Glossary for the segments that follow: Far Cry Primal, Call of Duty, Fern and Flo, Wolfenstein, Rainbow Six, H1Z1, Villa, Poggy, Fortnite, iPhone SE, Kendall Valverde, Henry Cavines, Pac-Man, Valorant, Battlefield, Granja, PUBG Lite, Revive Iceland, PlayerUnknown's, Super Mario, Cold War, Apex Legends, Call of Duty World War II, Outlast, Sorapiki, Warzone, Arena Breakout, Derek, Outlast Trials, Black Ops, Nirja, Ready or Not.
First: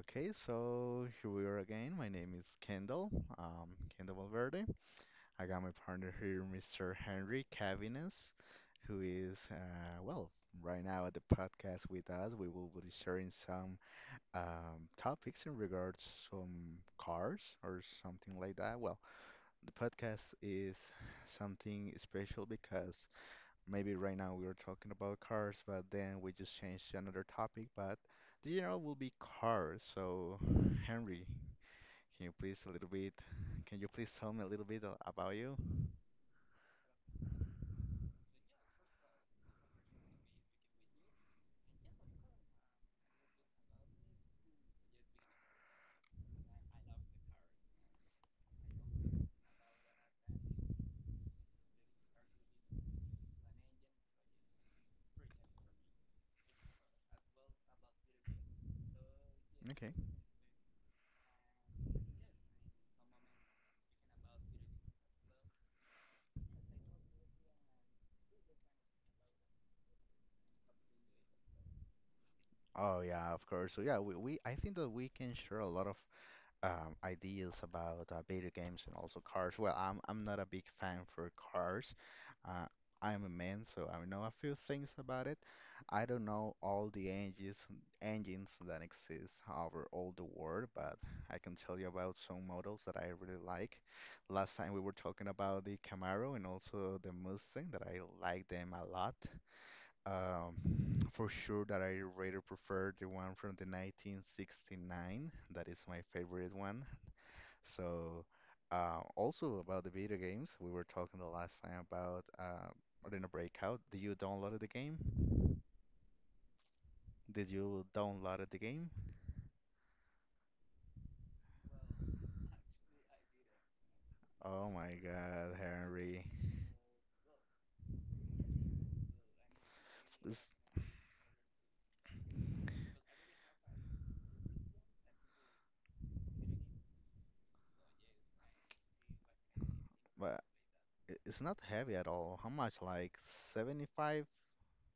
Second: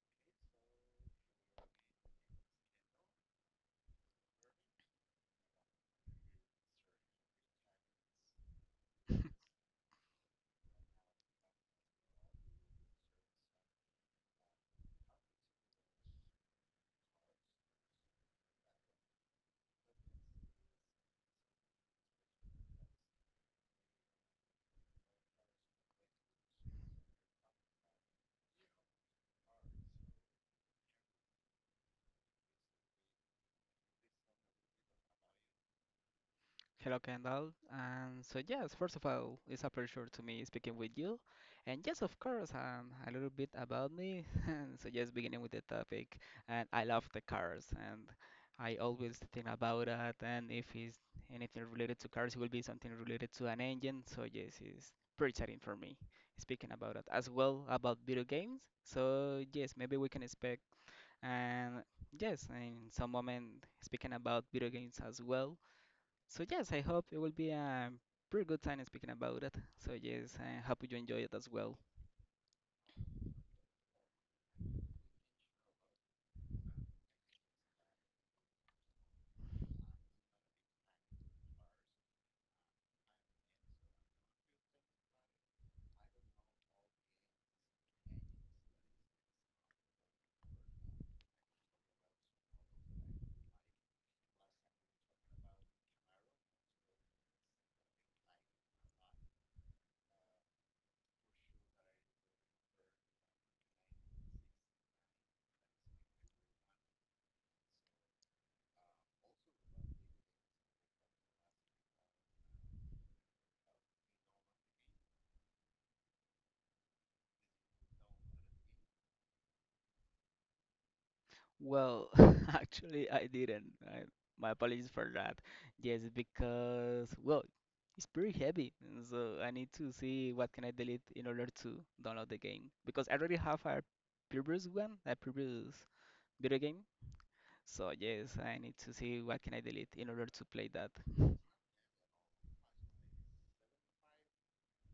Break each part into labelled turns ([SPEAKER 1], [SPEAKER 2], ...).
[SPEAKER 1] Okay, so here we are again. My name is Kendall, um, Kendall Valverde. I got my partner here, Mr. Henry Cavines, who is, well, right now at the podcast with us. We will be sharing some topics in regards some cars or something like that. Well, the podcast is something special because maybe right now we were talking about cars, but then we just changed to another topic. But the general will be cars. So, Henry, can you please a little bit, can you please tell me a little bit about you?
[SPEAKER 2] Hello, Kendall. And so, yes, first of all, it's a pleasure to me speaking with you. And yes, of course, a little bit about me. And so, yes, beginning with the topic, and I love the cars, and I always think about that. And if it's anything related to cars, it will be something related to an engine. So, yes, it's pretty exciting for me speaking about that as well about video games. So, yes,
[SPEAKER 1] Okay.
[SPEAKER 2] maybe we can expect and yes, in some moment speaking about video games as well, so yes, I hope it will be a pretty good time speaking about it. So yes, I hope you enjoy it as well.
[SPEAKER 1] Oh yeah, of course. So yeah, we I think that we can share a lot of ideas about video games and also cars. Well, I'm not a big fan for cars. Uh, I'm a man, so I know a few things about it. I don't know all the engines that exist over all the world, but I can tell you about some models that I really like. Last time we were talking about the Camaro and also the Mustang that I like them a lot. Um, for sure that I rather prefer the one from the 1969. That is my favorite one. So, also about the video games, we were talking the last time about Arena Breakout. Did you download the game?
[SPEAKER 2] Well, actually, I didn't. I, my
[SPEAKER 1] Oh
[SPEAKER 2] apologies
[SPEAKER 1] my
[SPEAKER 2] for that.
[SPEAKER 1] God,
[SPEAKER 2] Yes,
[SPEAKER 1] Henry,
[SPEAKER 2] because well, it's pretty heavy, and so I need to see
[SPEAKER 1] it's
[SPEAKER 2] what can I delete in order to download the game because I already have a previous one, a previous video game. So yes, I need to see what can I delete in order
[SPEAKER 1] but
[SPEAKER 2] to play that.
[SPEAKER 1] it's not heavy at all. How much? Like 75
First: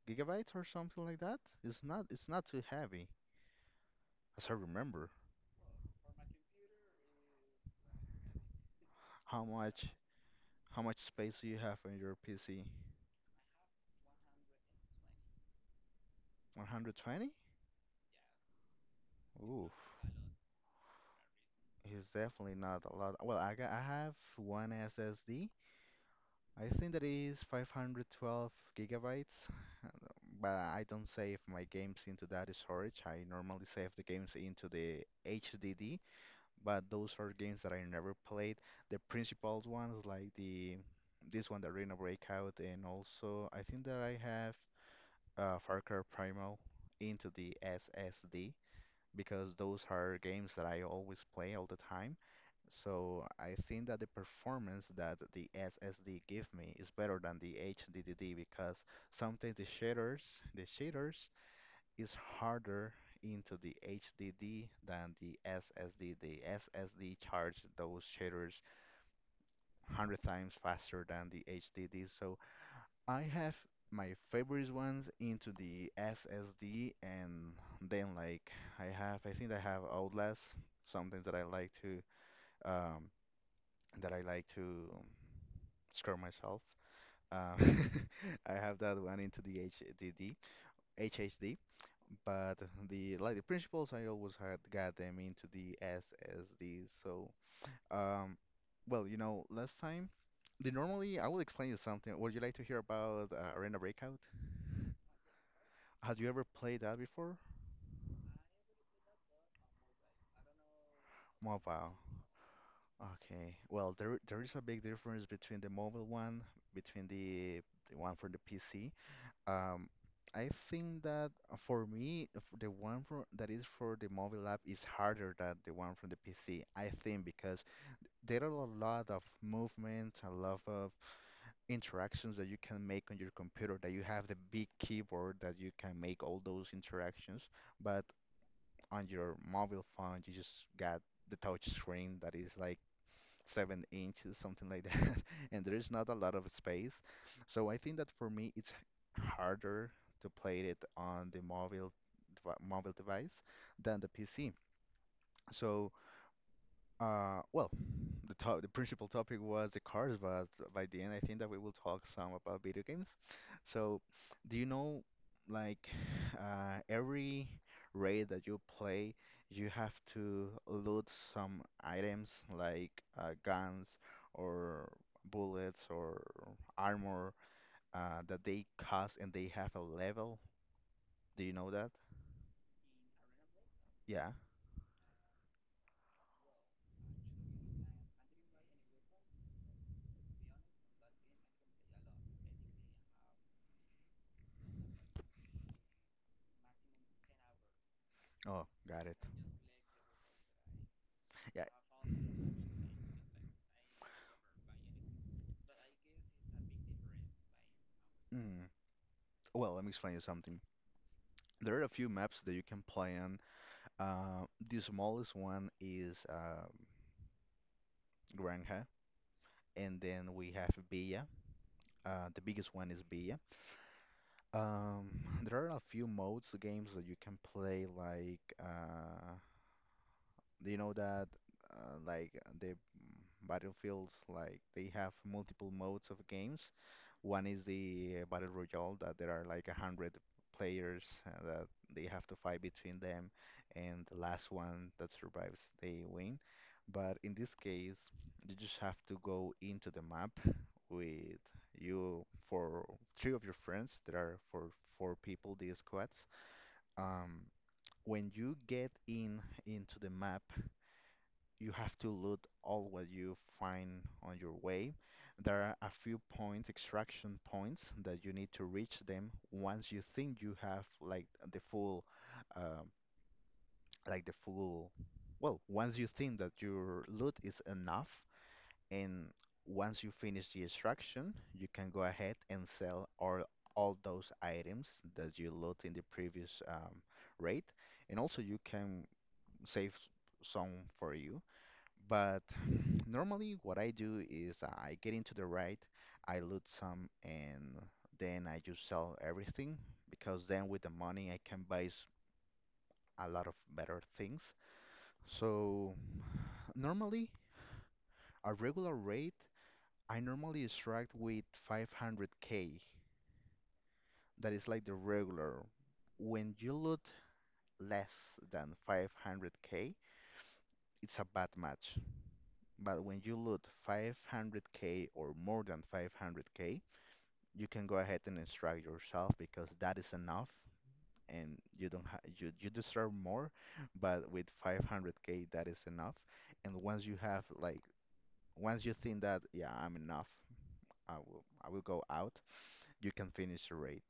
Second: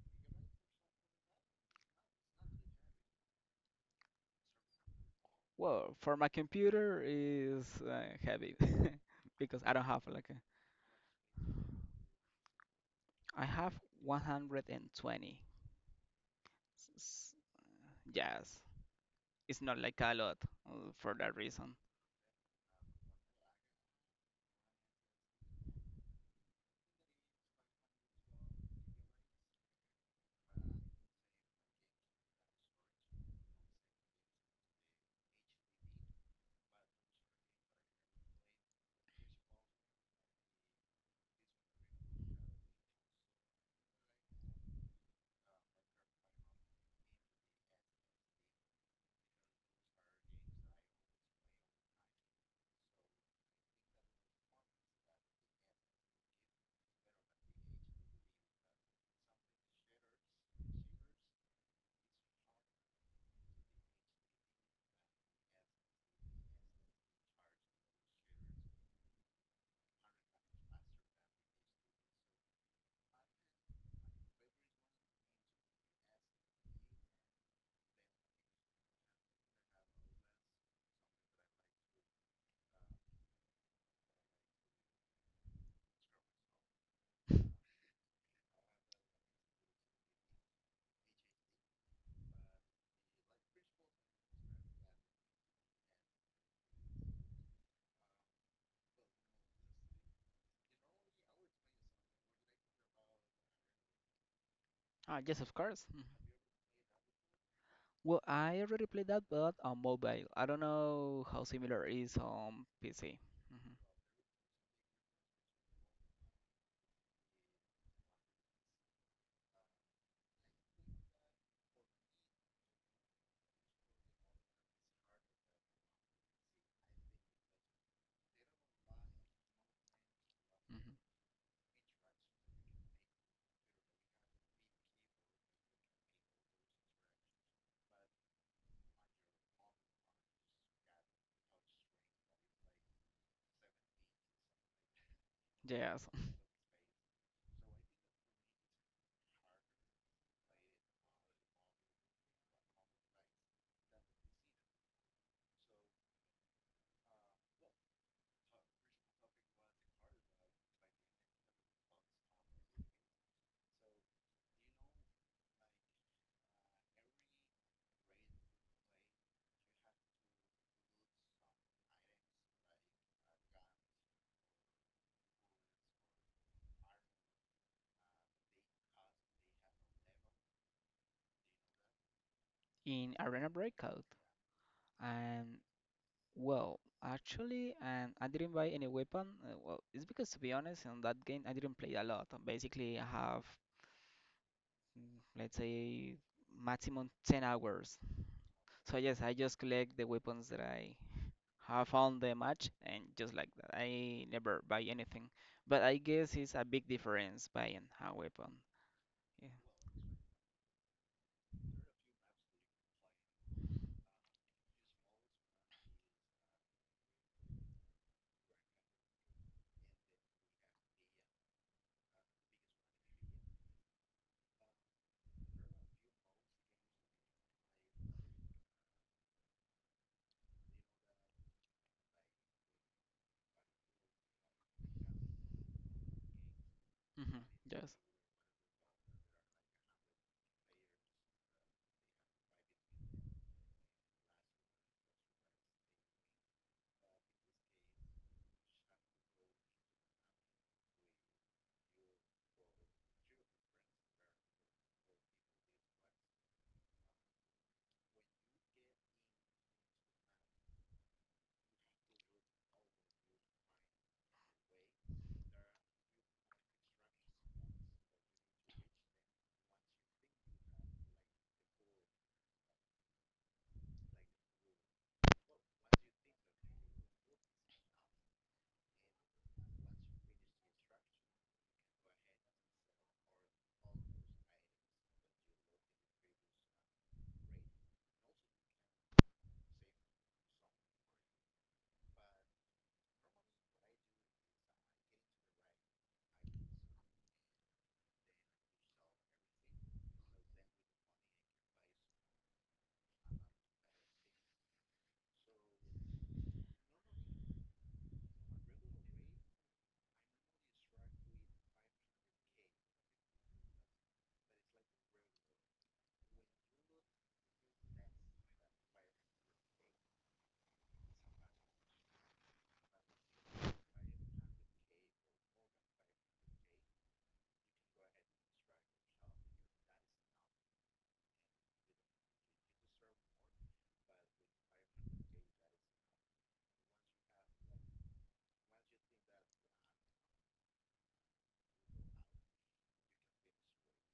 [SPEAKER 1] gigabytes or something like that? It's not. It's not too heavy, as I remember.
[SPEAKER 2] Well, for my computer is heavy
[SPEAKER 1] How
[SPEAKER 2] because I don't
[SPEAKER 1] much?
[SPEAKER 2] have like
[SPEAKER 1] How much space do you have on your PC?
[SPEAKER 2] I have 120.
[SPEAKER 1] 120?
[SPEAKER 2] S- Yes, it's
[SPEAKER 1] Oof.
[SPEAKER 2] not like a lot for that reason.
[SPEAKER 1] It's definitely not a lot. Well, I have one SSD, I think that is 512 gigabytes, but I don't save my games into that storage. I normally save the games into the HDD, but those are games that I never played. The principal ones, like the this one, the Arena Breakout, and also I think that I have Far Cry Primal into the SSD because those are games that I always play all the time. So I think that the performance that the SSD give me is better than the HDD because sometimes the shaders is harder into the HDD than the SSD. The SSD charge those shaders 100 times faster than the HDD. So I have my favorite ones into the SSD and then like I have I think I have Outlast, something that I like to um that I like to scare myself. Uh, I have that one into the HDD, HHD, but the principles I always had got them into the SSD. So, um, well, last time, the normally I will explain you something. Would you like to hear about Arena Breakout?
[SPEAKER 2] Ah, yes, of course. Mhm.
[SPEAKER 1] Have you ever played that before?
[SPEAKER 2] Well, I already played that, but on mobile. I don't know how similar it
[SPEAKER 1] Mobile.
[SPEAKER 2] is on PC.
[SPEAKER 1] Okay.
[SPEAKER 2] Mhm,
[SPEAKER 1] Well, there is a big difference between the mobile one, between the one for the PC. Um, I think that for me, the one that is for the mobile app is harder than the one from the PC. I think because there are a lot of movements, a lot
[SPEAKER 2] mhm.
[SPEAKER 1] of interactions that you can make on your computer, that you have the big keyboard that you can make all those interactions. But on your mobile phone, you just got the touch screen that is like 7 inches, something like that, and there's
[SPEAKER 2] Yes,
[SPEAKER 1] not a lot of space. So I think that for me, it's harder to play it on the mobile mobile device than the PC. So well, the principal topic was the cars, but by the end, I think that we will talk some about video games. So, do you know, like, every raid that you play, you have to loot some items like guns or bullets or armor that they cost and they have a level. Do you know that?
[SPEAKER 2] in Arena Breakout.
[SPEAKER 1] Yeah.
[SPEAKER 2] And well, actually, and I didn't buy any weapon. Well, it's because to be honest, in that game I didn't play a lot. Basically, I have mm, let's say maximum 10 hours.
[SPEAKER 1] Oh,
[SPEAKER 2] So
[SPEAKER 1] got it.
[SPEAKER 2] yes, I just collect the weapons that I
[SPEAKER 1] Yeah.
[SPEAKER 2] have found the match, and just like that, I never buy anything. But I guess it's a big difference buying a weapon.
[SPEAKER 1] Mm.
[SPEAKER 2] Yeah.
[SPEAKER 1] Well, let me explain you something. There are a few maps that you can play on. The smallest one is Granja, and then we have Villa. The biggest one is Villa. Um, there are a few modes, games that you can play, like do you know that, like the Battlefields, like they have multiple modes of games.
[SPEAKER 2] Hmm.
[SPEAKER 1] One is
[SPEAKER 2] Yes.
[SPEAKER 1] the Battle Royale that there are like a hundred players that they have to fight between them, and the last one that survives they win. But in this case, you just have to go into the map with you for three of your friends. There are for four people, these squads. Um, when you get in into the map, you have to loot all what you find on your way. There are a few point extraction points that you need to reach them once you think you have like the full, uh, like the full. Well, once you think that your loot is enough, and once you finish the extraction, you can go ahead and sell all those items that you loot in the previous raid, and also you can save some for you but normally, what I do is I get into the right, I loot some, and then I just sell everything because then with the money I can buy a lot of better things. So normally, a regular rate, I normally extract with 500K. That is like the regular. When you loot less than 500K, it's a bad match. But when you loot 500K or more than 500K, you can go ahead and instruct yourself because that is enough and you don't you deserve more but with 500K that is enough and once you have like once you think that yeah I'm enough I will go out you can finish the raid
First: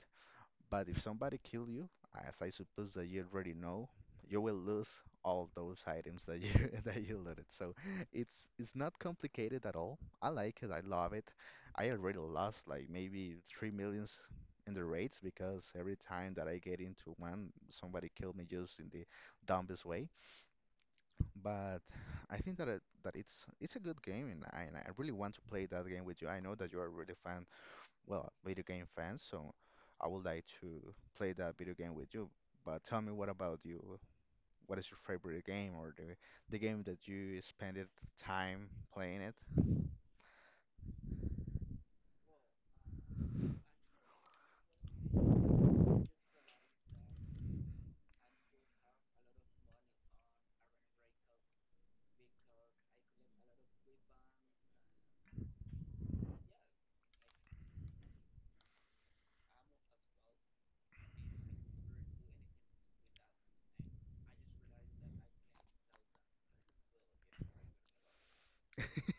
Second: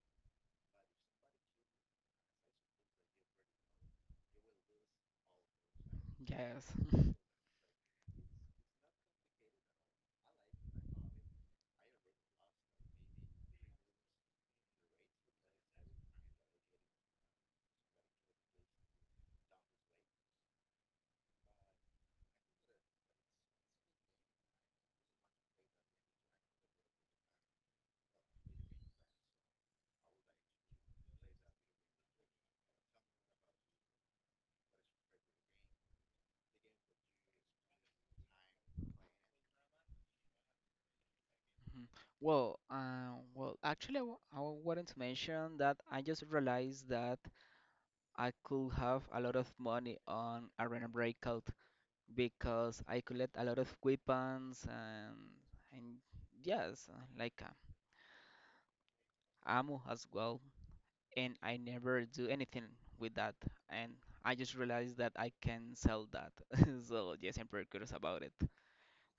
[SPEAKER 1] but if somebody kill you, as I suppose that you already know, you will lose all those items that you
[SPEAKER 2] Yes.
[SPEAKER 1] that you looted. So it's not complicated at all. I like it. I love it. I already lost like maybe three millions in the raids because every time that I get into one, somebody killed me just in the dumbest way. But I think that it, that it's a good game, and I really want to play that game with you. I know that you are really fan well, video game fans. So I would like to play that video game with you. But tell me, what about you? What is your favorite game or the game that you spent it time playing it?
[SPEAKER 2] Mhm. Well, well, actually, I wanted to mention that I just realized that I could have a lot of money on Arena Breakout because I collect a lot of weapons and and yes, like ammo as well, and I never do anything with that. And I just realized that I can sell that. So yes, I'm pretty curious about it.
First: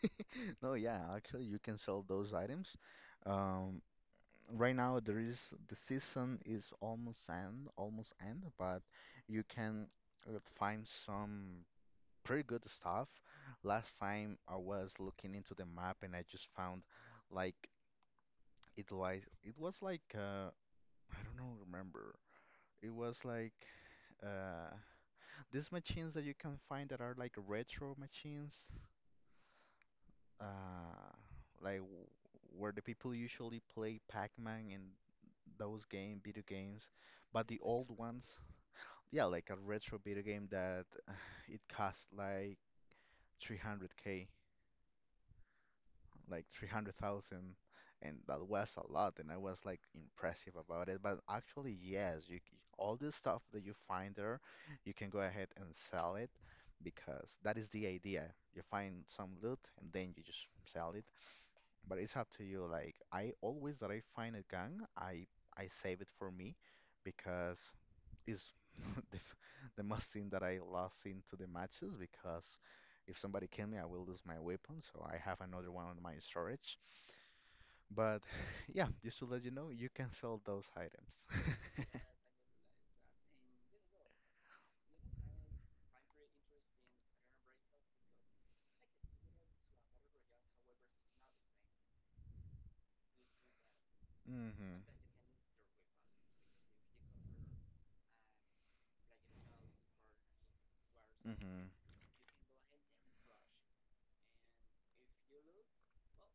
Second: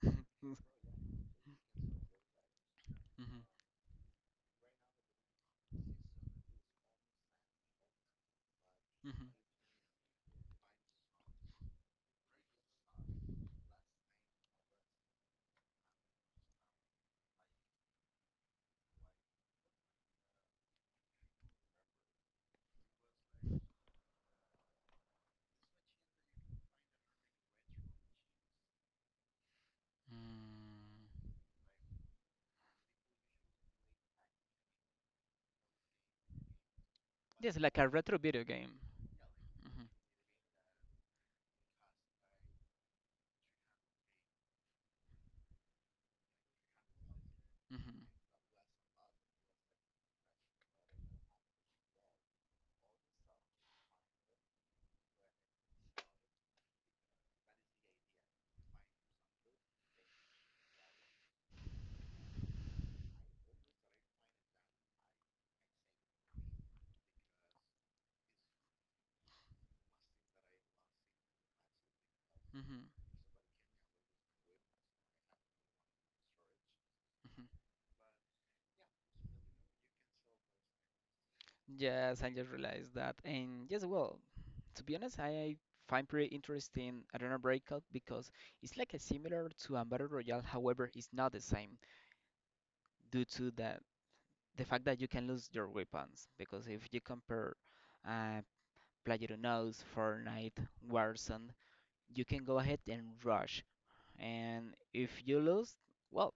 [SPEAKER 1] No, yeah, actually you can sell those items.
[SPEAKER 2] Mhm,
[SPEAKER 1] Um, right now the season is almost end, but
[SPEAKER 2] mhm.
[SPEAKER 1] you can find some pretty good stuff. Last time I was looking into the map and I just found like like it was like I don't know remember. It was like uh, these machines that you can find that are like retro machines,
[SPEAKER 2] Mm.
[SPEAKER 1] uh, like where the people usually play Pac-Man and those game video games, but
[SPEAKER 2] Yes,
[SPEAKER 1] the
[SPEAKER 2] like a
[SPEAKER 1] old
[SPEAKER 2] retro
[SPEAKER 1] ones,
[SPEAKER 2] video game.
[SPEAKER 1] yeah, like a
[SPEAKER 2] Mhm,
[SPEAKER 1] retro video game that it cost like 300K. Like 300,000
[SPEAKER 2] mhm,
[SPEAKER 1] and that was a lot and I was like impressive about it but actually yes all the stuff that you find there you can go ahead and sell it because that is the idea you find some loot and then you just sell it but it's up to you like I always that I find a gun I save it for me because it's the, f- the most thing that I lost into the matches because
[SPEAKER 2] mhm,
[SPEAKER 1] if somebody kill me, I will lose my weapon, so I have another one on my storage.
[SPEAKER 2] mhm.
[SPEAKER 1] But yeah, just to let you know, you can sell those items.
[SPEAKER 2] Yes, I just realized that. And yes, well, to be honest, I find pretty interesting Arena Breakout because it's like a similar to a battle royale, however, it's not the same due to the
[SPEAKER 1] Mhm.
[SPEAKER 2] fact that you can lose your weapons because if you compare Uh, PlayerUnknown's, Fortnite, Warzone,
[SPEAKER 1] Mhm.
[SPEAKER 2] you can go ahead and rush. And if you lose, well,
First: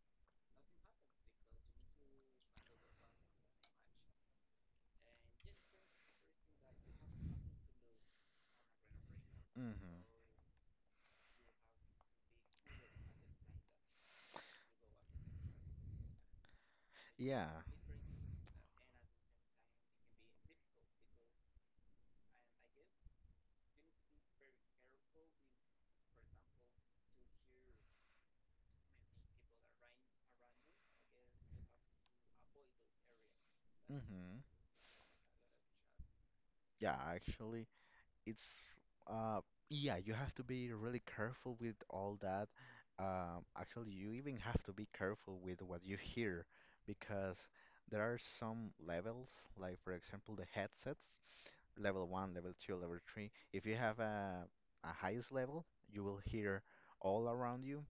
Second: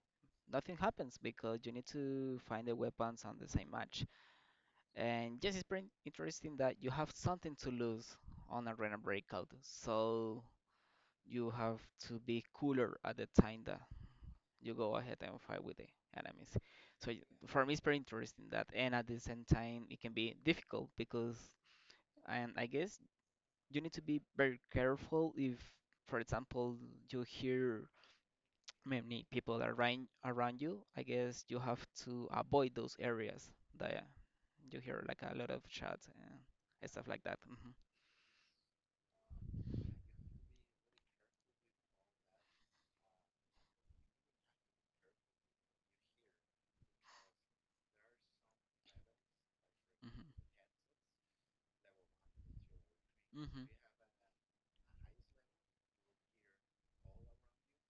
[SPEAKER 2] nothing happens because you need to find the weapons on the same match. And yes, it's pretty interesting that you have something to lose on Arena Breakout,
[SPEAKER 1] Mhm.
[SPEAKER 2] so you have to be cooler at the time that you go ahead and fight with the enemies. So
[SPEAKER 1] Yeah.
[SPEAKER 2] for me, it's pretty interesting that, and at the same time, it can be difficult because, and I guess you need to be very careful if, for example, you hear many people around you. I guess you have to avoid those areas that
[SPEAKER 1] Mhm.
[SPEAKER 2] you hear like a lot of chats and
[SPEAKER 1] Yeah,
[SPEAKER 2] stuff like that.
[SPEAKER 1] actually,
[SPEAKER 2] Hmm,
[SPEAKER 1] it's uh yeah, you have to be really careful with all that. Actually, you even have to be careful with what you hear because there are some levels, like for
[SPEAKER 2] hmm,
[SPEAKER 1] example, the headsets, level one, level two, level three.
[SPEAKER 2] hmm,
[SPEAKER 1] If you have a highest level, you will hear all around you.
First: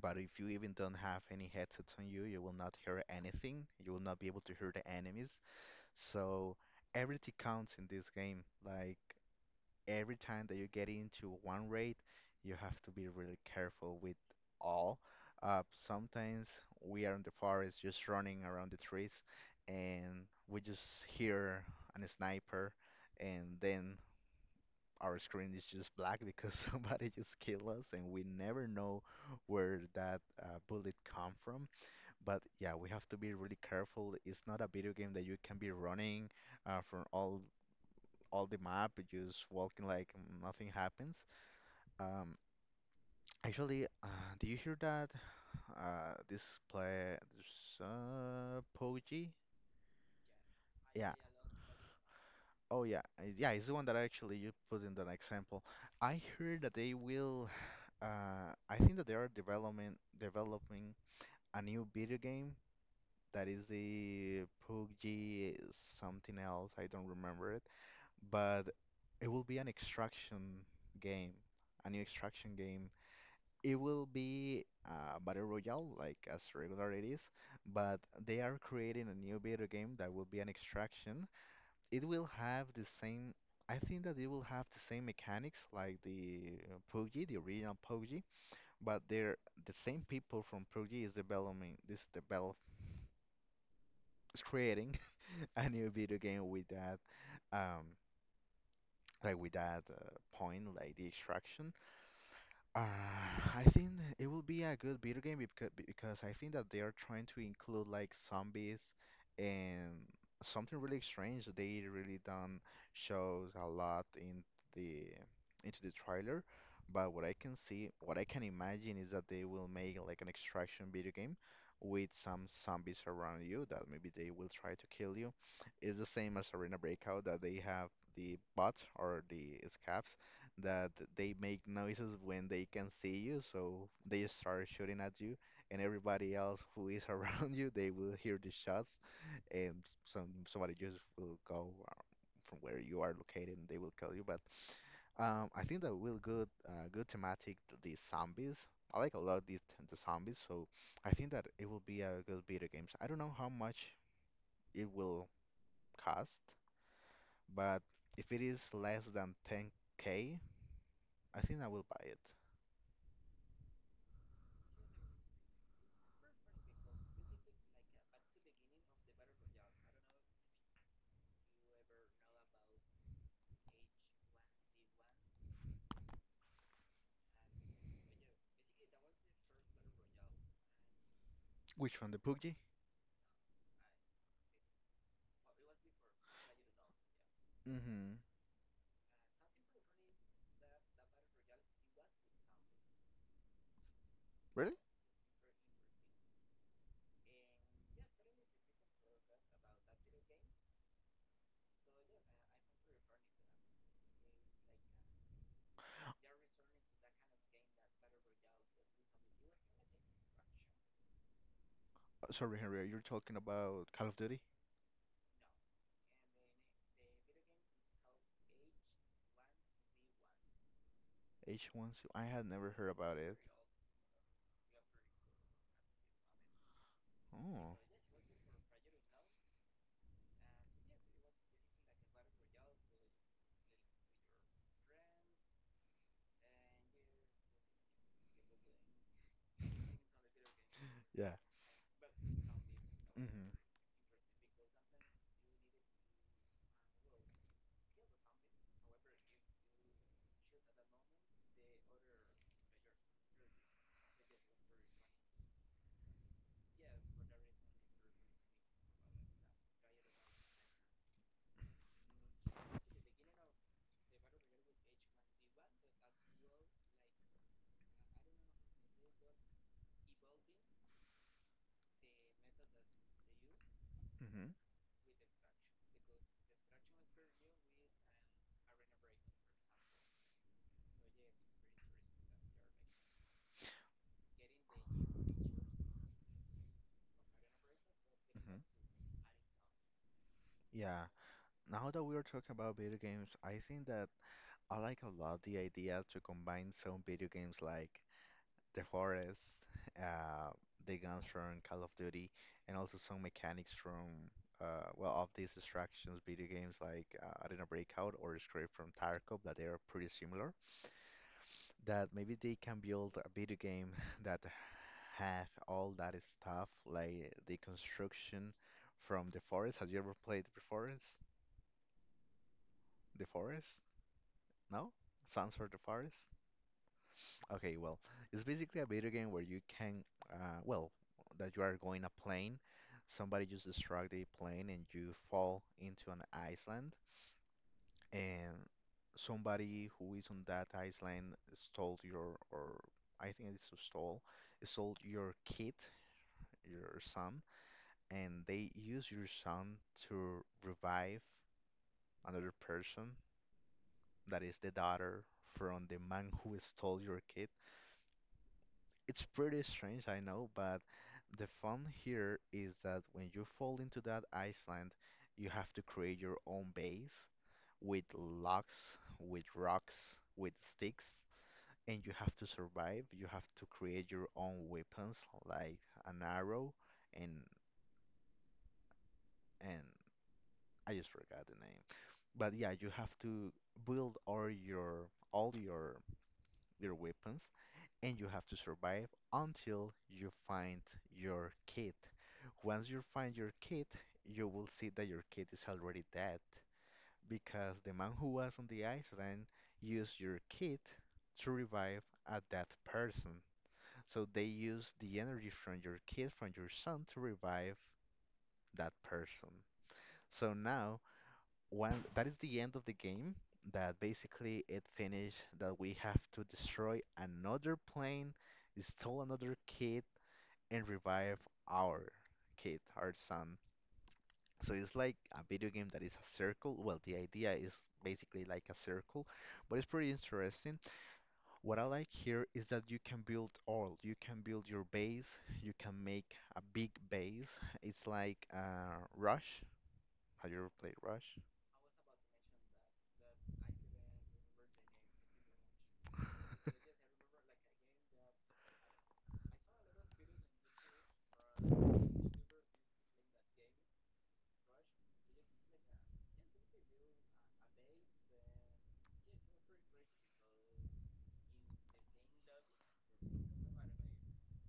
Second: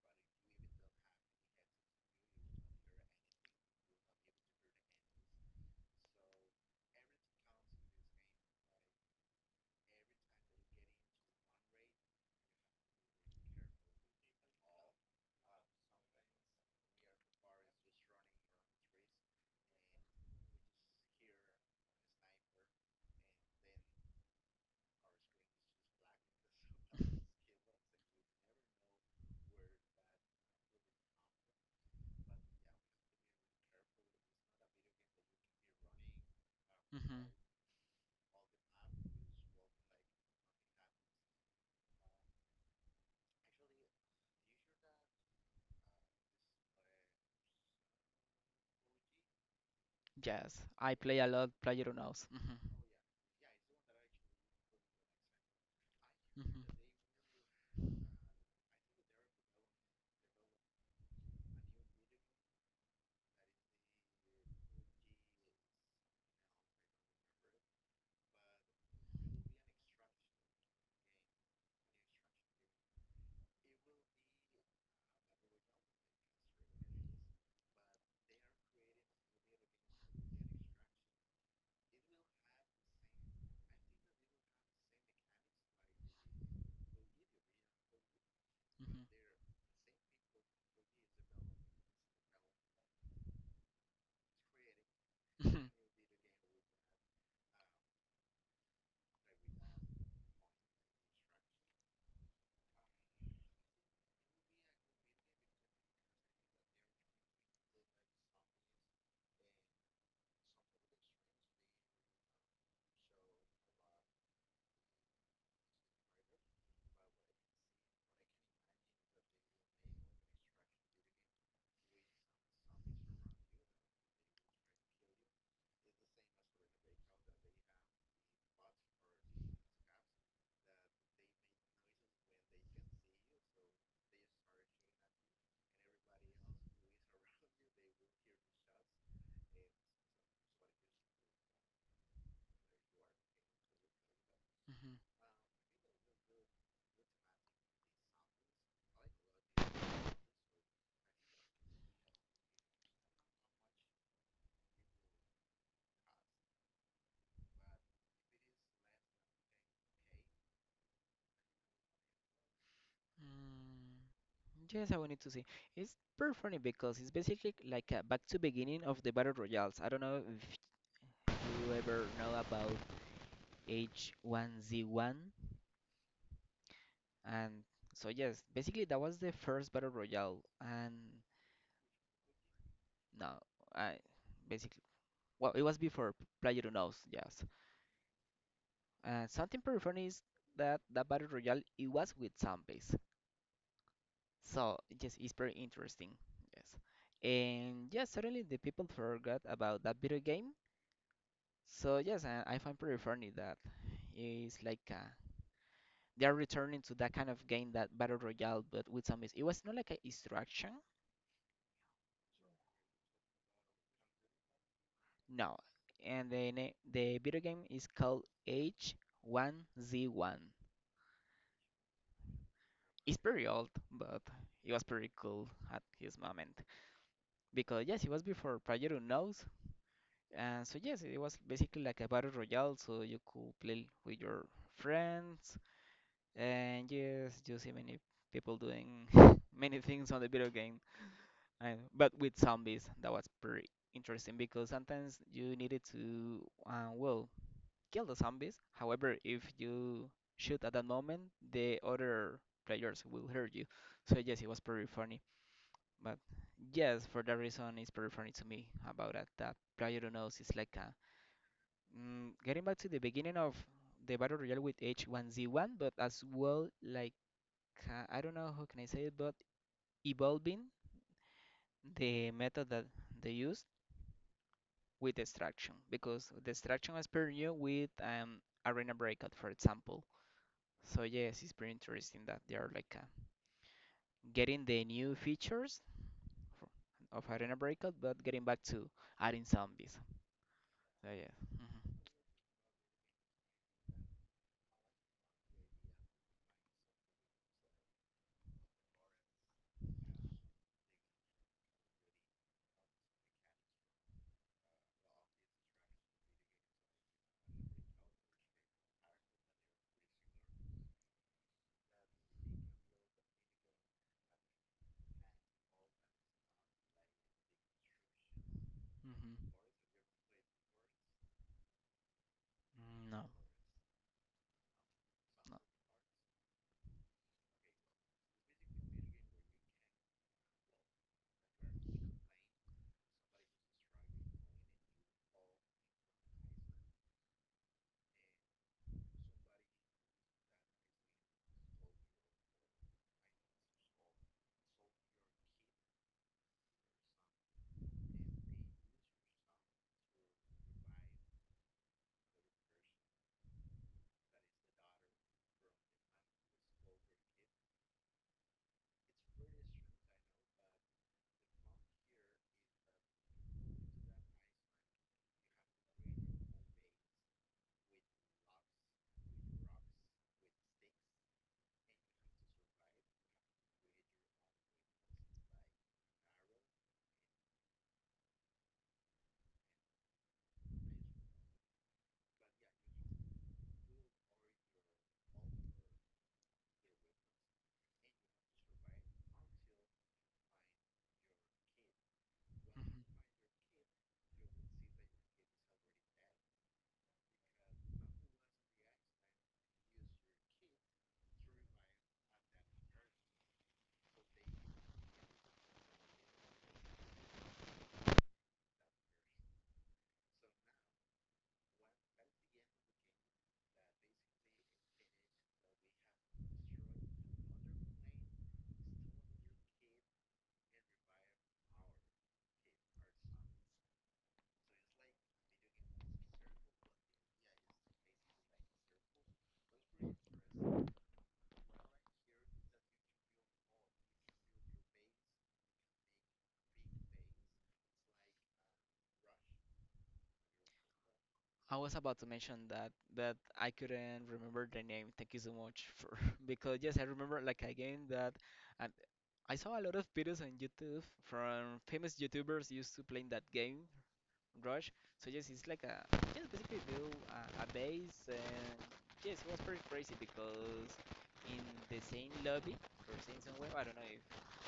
[SPEAKER 1] But if you even don't have any headsets on you, you will not hear anything. You will not be able to hear the enemies. So everything counts in this game. Like every time that you get into one raid, you have to be really careful with all. Sometimes we are in the forest just running around the trees and we just hear an sniper and then our screen is just black because somebody just killed us and we never know where that bullet come from. But yeah, we have to be really careful. It's not a video game that you can be running from
[SPEAKER 2] hmm.
[SPEAKER 1] all the map, just walking like nothing happens. Um, actually, do you hear that? This play, this, PUBG?
[SPEAKER 2] Yes, I
[SPEAKER 1] Yeah.
[SPEAKER 2] play a lot PlayerUnknown's. Hmm,
[SPEAKER 1] Oh yeah, yeah. It's the one that actually you put in that example. I heard that
[SPEAKER 2] hmm,
[SPEAKER 1] they will. I think that they are developing a new video game that is the PUBG something else. I don't remember it, but it will be an extraction game, a new extraction game. It will be Battle Royale, like as regular it is, but they are creating a new video game that will be an extraction. It will have the same, I think that it will have the same mechanics like the PUBG, the original PUBG, but the same people from PUBG is developing this develop is creating
[SPEAKER 2] hmm, hmm.
[SPEAKER 1] a new video game with that um like with that point like the extraction. Uh, I think it will be a good video game because I think that they are trying to include like zombies and something really strange. They really don't shows a lot in the into the trailer, but what I can see, what I can imagine is that they will make like an extraction video game with some zombies around you that maybe they will try to kill you. It's the same as Arena Breakout that they have the bots or the scabs that they make noises when they can see you, so they start shooting at you, and everybody else who is around you, they will hear the shots, and somebody just will go from where you are located, and they will kill you. But I think that will good good thematic to the zombies. I like a lot the zombies, so I think that it will be a good video games. I don't know how much it will cost, but if it is less than 10K, I think I will buy it.
[SPEAKER 2] Mm, yes, I wanted to say it's pretty funny because it's basically like a back to beginning of the battle royals. I don't know if you ever know about H1Z1, and so yes, basically that was the first battle royale, and
[SPEAKER 1] Which one, the PUBG?
[SPEAKER 2] no, I basically well it was before PlayerUnknown's. Yes.
[SPEAKER 1] Mm-hmm.
[SPEAKER 2] And something pretty funny is that the battle royale it was with zombies.
[SPEAKER 1] Really?
[SPEAKER 2] So yes, it's very interesting. Yes, and yes, suddenly the people forgot about that video game. So yes, I find pretty funny that it's like they are returning to that kind of game, that battle royale, but with some. It was not like a instruction,
[SPEAKER 1] Sorry, Henry, you're talking about Call of Duty
[SPEAKER 2] no. And the video game is called H1Z1.
[SPEAKER 1] H1? I had never heard
[SPEAKER 2] It's
[SPEAKER 1] about it.
[SPEAKER 2] pretty old, but it was pretty cool at his moment
[SPEAKER 1] Oh.
[SPEAKER 2] because yes, it was before Project Unknown. So yes, it was basically like a battle royale, so you could play with your friends, and yes, you see many people doing many things on the video game,
[SPEAKER 1] Yeah.
[SPEAKER 2] and, but with zombies, that was
[SPEAKER 1] Mm-hmm.
[SPEAKER 2] pretty interesting because sometimes you needed to, well, kill the zombies. However, if you shoot at that moment, the other players will hurt you. So yes, it was pretty funny. But yes, for that reason, it's pretty funny to me about that. That player who knows is like a Mm, getting back to the beginning of the battle royale with H1Z1, but as well, like I don't know how can I say it, but evolving the method that they used
[SPEAKER 1] Mm-hmm.
[SPEAKER 2] with destruction, because destruction was pretty new with Arena Breakout, for example. So yes, it's pretty interesting that they are like getting the new features for, of Arena Breakout, but getting
[SPEAKER 1] Mm-hmm.
[SPEAKER 2] back to adding zombies.
[SPEAKER 1] Yeah.
[SPEAKER 2] So yeah. Hmm,
[SPEAKER 1] Now that we are talking about video games, I think that I like a lot the idea to combine some video games like the forest, uh, the guns from Call of Duty, and also some mechanics from well of these distractions video games like I don't know Breakout or Escape from Tarkov that they are pretty similar. That maybe they can build a video game that have all that stuff like the construction from the forest. Have you ever played the forest?
[SPEAKER 2] hmm. No.
[SPEAKER 1] The forest? No? Sons
[SPEAKER 2] No.
[SPEAKER 1] of the Forest? Okay, well, it's basically a video game where you can, well, that you are going a plane. Somebody just destroyed the plane and you fall into an island, and somebody who is on that island stole your, or I think it's a stole, stole your kid, your son, and they use your son to revive another person that is the daughter from the man who stole your kid. It's pretty strange, I know, but the fun here is that when you fall into that island, you have to create your own base with logs, with rocks, with sticks, and you have to survive. You have to create your own weapons, like an arrow, and and I just forgot the name. But yeah, you have to build all your your weapons and you have to survive until you find your kid. Once
[SPEAKER 2] Mhm.
[SPEAKER 1] you find your kid, you will see that your kid is already dead because the man who was on the island used your kid to revive a dead person. So they use the energy from your kid, from your son, to revive that person. So now one that is the end of the game that basically it finished that we have to destroy another plane, steal another kid, and revive our kid, our son. So it's like a video game that is a circle. Well, the idea is basically like a circle, but it's pretty interesting. What I like here is that you can build all. You can build your base. You can make a big base. It's like Rush. Have you ever played Rush?
[SPEAKER 2] I was about to mention that I couldn't remember the name. Thank you so much for because yes, I remember like a game that and I saw a lot of videos on YouTube from famous YouTubers used to playing that game, Rush. So yes, it's like a just basically build a base and yes, it was pretty crazy because in the same lobby or same somewhere, I don't know if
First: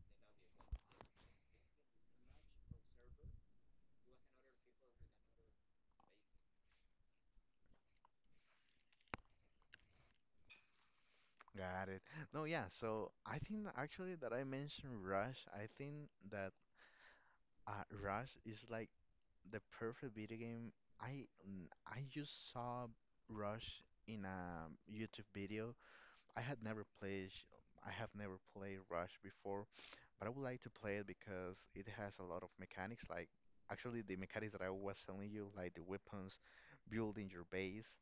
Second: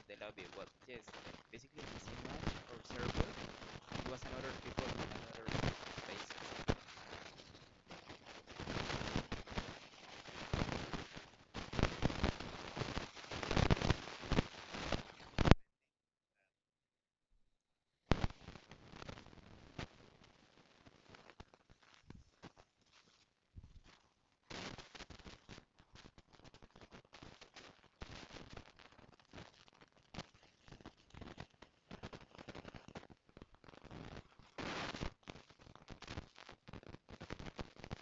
[SPEAKER 2] the lobby, but yes, basically in the same match or server, it was another people in another space.
[SPEAKER 1] Got it. No, yeah. So I think that actually that I mentioned Rush. I think that Rush is like the perfect video game. I I just saw Rush in a YouTube video. I had never played. sh- I have never played Rush before, but I would like to play it because it has a lot of mechanics. Like actually the mechanics that I was telling you, like the weapons, building your base,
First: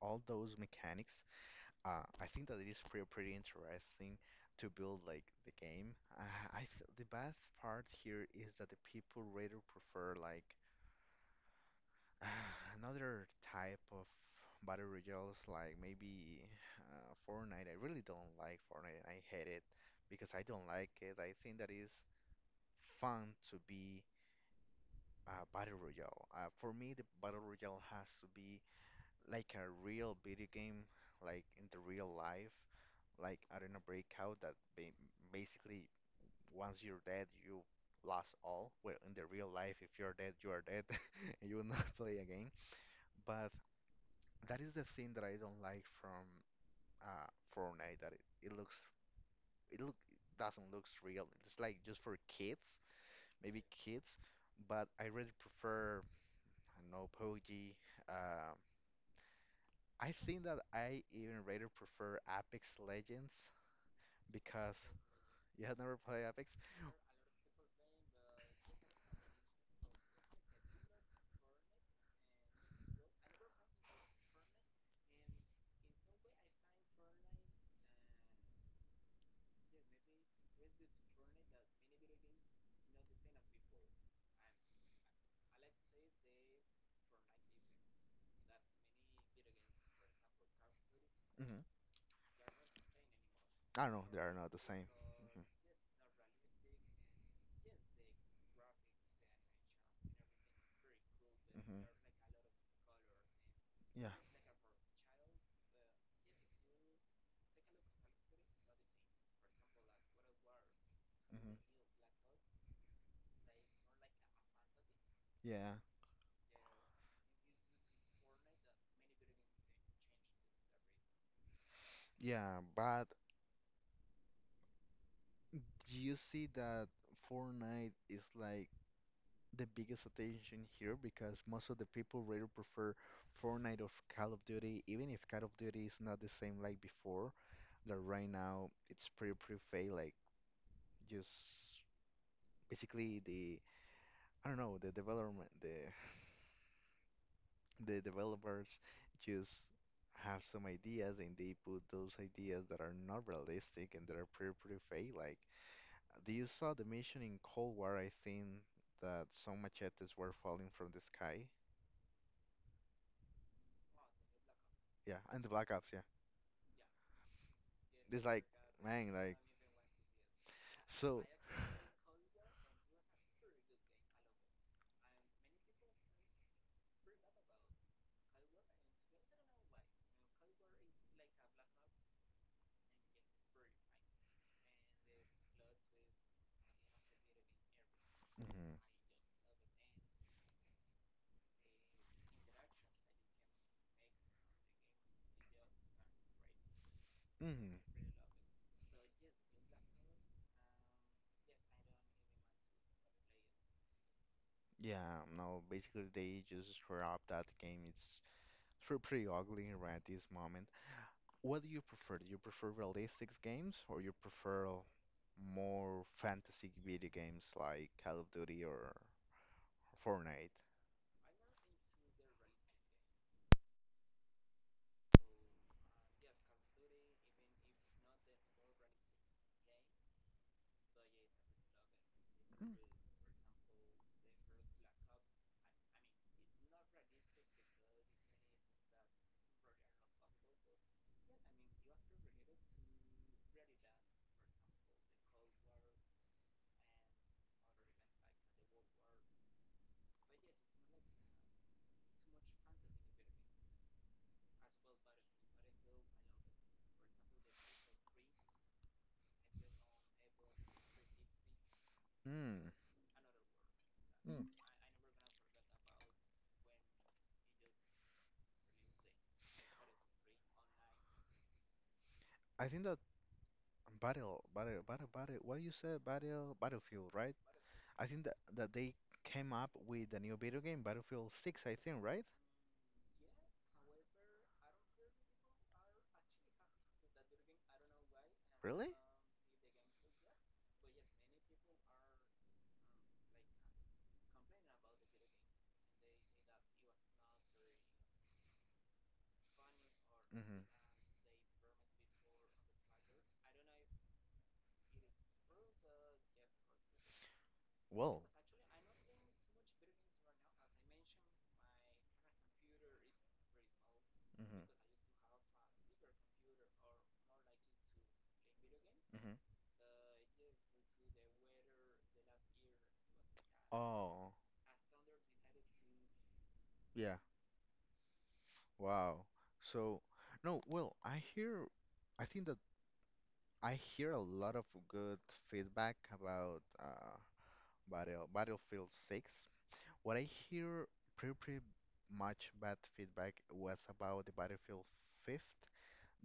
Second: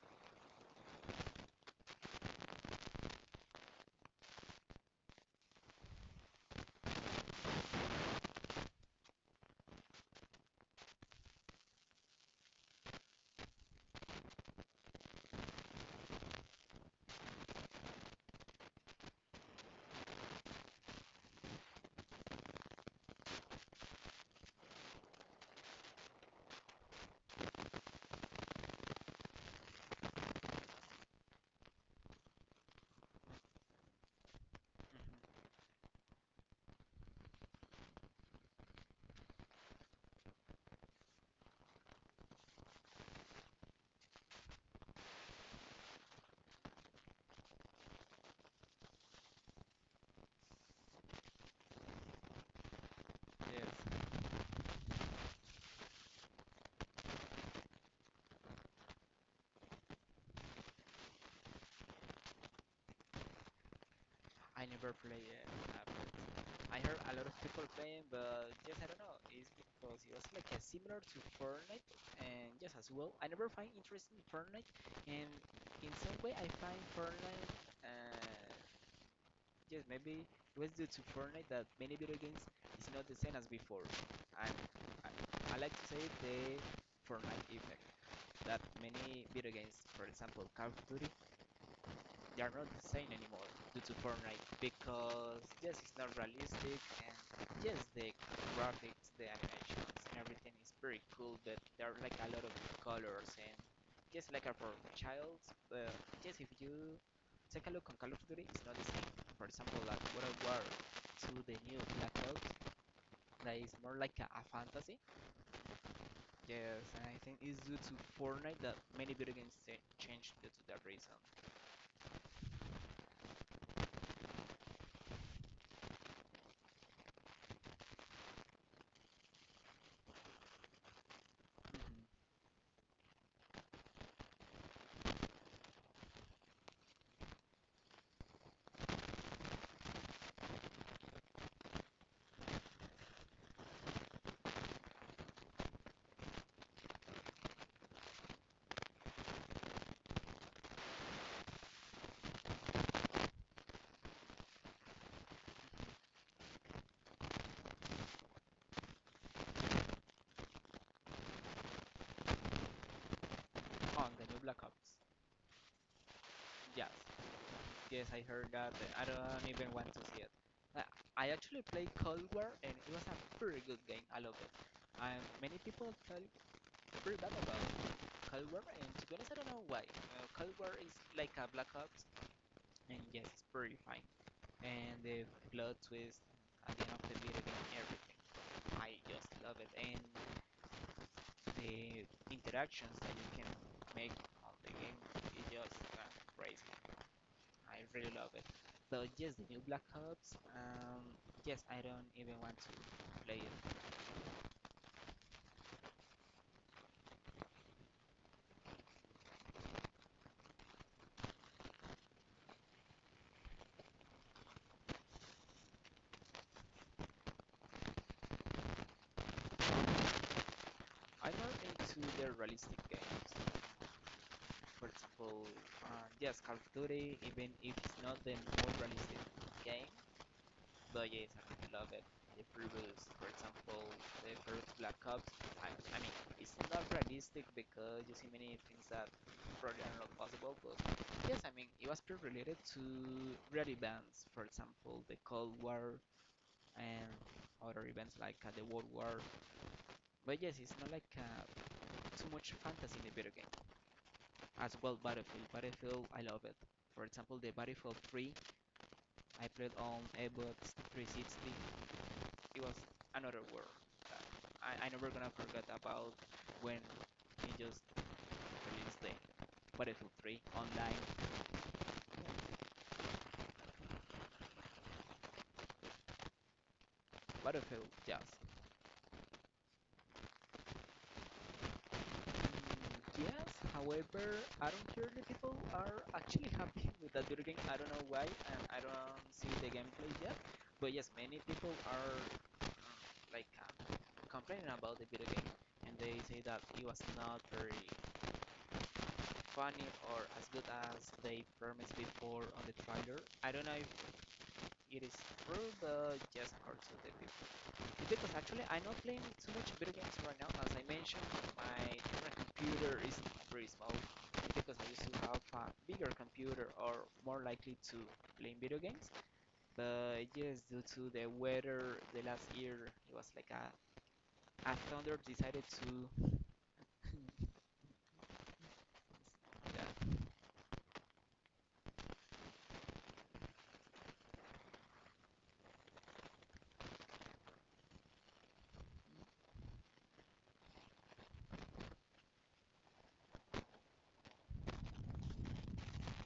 [SPEAKER 1] all those mechanics. I think that it is pretty pretty interesting to build like the game. I th The bad part here is that the people rather prefer like another type of battle royales, like maybe Fortnite. I really don't like Fortnite. I hate it because I don't like it. I think that is fun to be a battle royale. For me, the battle royale has to be like a real video game, like in the real life, like Arena Breakout that
[SPEAKER 2] Mhm.
[SPEAKER 1] basically once you're dead, you lost all. Well, in the real life, if you're dead, you are dead, and you will not play again. But that is the thing that I don't like from uh, Fortnite. That it looks it doesn't looks real. It's like just for kids, maybe
[SPEAKER 2] Yes.
[SPEAKER 1] kids. But I really prefer I don't know PUBG. Um, I think that I even rather prefer Apex Legends
[SPEAKER 2] I
[SPEAKER 1] because
[SPEAKER 2] never play it.
[SPEAKER 1] you have never played Apex.
[SPEAKER 2] I heard a lot of people playing, but yes, I don't know. It's because it was like a similar to Fortnite, and yes, as well, I never find interest in Fortnite, and in some way, I find Fortnite. Uh, yes, maybe it was due to Fortnite that many video games is not the same as before. And I, I like to say the Fortnite effect that many video games, for example, Call of Duty,
[SPEAKER 1] Hmm
[SPEAKER 2] they are not the same anymore due
[SPEAKER 1] I
[SPEAKER 2] to
[SPEAKER 1] don't know, they are
[SPEAKER 2] Fortnite
[SPEAKER 1] not the same.
[SPEAKER 2] because
[SPEAKER 1] Hmm
[SPEAKER 2] yes, it's not realistic and yes, the graphics, the animations, and everything is pretty cool, but
[SPEAKER 1] hmm
[SPEAKER 2] there are like a lot of colors and
[SPEAKER 1] Yeah.
[SPEAKER 2] just like a for child. But just if you take a look on Call of Duty, it's not the same. For example, like World War to
[SPEAKER 1] hmm
[SPEAKER 2] the new Black Ops, that is more like a fantasy.
[SPEAKER 1] Yeah.
[SPEAKER 2] Yes, and I think it's due to Fortnite that many video games changed due to that reason.
[SPEAKER 1] Yeah, but do you see that Fortnite is like the biggest attention here because most of the
[SPEAKER 2] Mm-hmm.
[SPEAKER 1] people really prefer Fortnite of Call of Duty, even if Call of Duty is not the same like before. That right now it's pretty pretty fake. Like just basically the I don't know the development the the developers just have some ideas and they put those ideas that are not realistic and that are pretty pretty fake like do you saw the mission in Cold War I think that some machetes were falling from the sky
[SPEAKER 2] On the new Black Ops.
[SPEAKER 1] yeah and the Black Ops yeah.
[SPEAKER 2] Yes. Yes, I
[SPEAKER 1] It's
[SPEAKER 2] heard
[SPEAKER 1] like
[SPEAKER 2] that. I
[SPEAKER 1] man like
[SPEAKER 2] don't even want to see it. Uh,
[SPEAKER 1] so.
[SPEAKER 2] I actually played Cold War and it was a pretty good game. I love it. And many people felt pretty bad about Cold War and to be honest, I don't know why. Cold War is like a Black Ops and yes, it's pretty fine. And the plot twist at the end of the video game, everything.
[SPEAKER 1] Mhm.
[SPEAKER 2] I just love it. And the interactions that you can make on the game is just crazy. I
[SPEAKER 1] Mhm.
[SPEAKER 2] really love it. So yes, new Black Ops. Yes, I don't even want to play it.
[SPEAKER 1] Yeah, no, basically they just scrapped that game. It's pretty ugly right this moment. What do you prefer? Do you prefer realistic games or you prefer more fantasy video games like Call of Duty or Fortnite?
[SPEAKER 2] I'm not into the realistic games. For example, yes, Call of Duty, even if it's not the more realistic game, but yes, I really love it. The previous, for example, the first Black Ops, I mean, it's not realistic because you see many things that probably are not possible, but yes, I mean, it was pretty related to Red Events, for example, the Cold War and other events like the World War. But yes, it's not like too much fantasy in the video game. As well, Battlefield. Battlefield, I love it. For example, the Battlefield 3, I played on Xbox 360. It
[SPEAKER 1] Hmm.
[SPEAKER 2] was another world. Uh,
[SPEAKER 1] Hmm.
[SPEAKER 2] I never gonna forget about when he just released the Battlefield 3 online.
[SPEAKER 1] I think that Battle, Battle, Battle, Battle, what you said, Battle, Battlefield, right?
[SPEAKER 2] Battlefield,
[SPEAKER 1] I
[SPEAKER 2] just.
[SPEAKER 1] think that, that they came up with a new video game, Battlefield 6, I think, right?
[SPEAKER 2] Yes, however, I don't care the people are actually happy with that video game. I don't know why, and I
[SPEAKER 1] Really?
[SPEAKER 2] don't see the gameplay yet. But yes, many people are uh, like complaining about the video game, and they say that it was not very funny or as good
[SPEAKER 1] Hmm
[SPEAKER 2] as they promised before on the trailer. I don't know if it is true, but just according to the people.
[SPEAKER 1] Well.
[SPEAKER 2] Because actually, I'm not playing too much video games right now. As I mentioned, my current computer is very small
[SPEAKER 1] Hmm
[SPEAKER 2] because I used to have a bigger computer or more likely to playing video games.
[SPEAKER 1] hmm
[SPEAKER 2] But yes, due to the weather, the last year it was like
[SPEAKER 1] Oh,
[SPEAKER 2] a thunder decided to.
[SPEAKER 1] yeah. Wow. So,
[SPEAKER 2] Yeah.
[SPEAKER 1] no, well, I hear, I think that I hear a lot of good feedback about Battlefield 6. What I hear pretty, pretty much bad feedback was about the Battlefield 5th,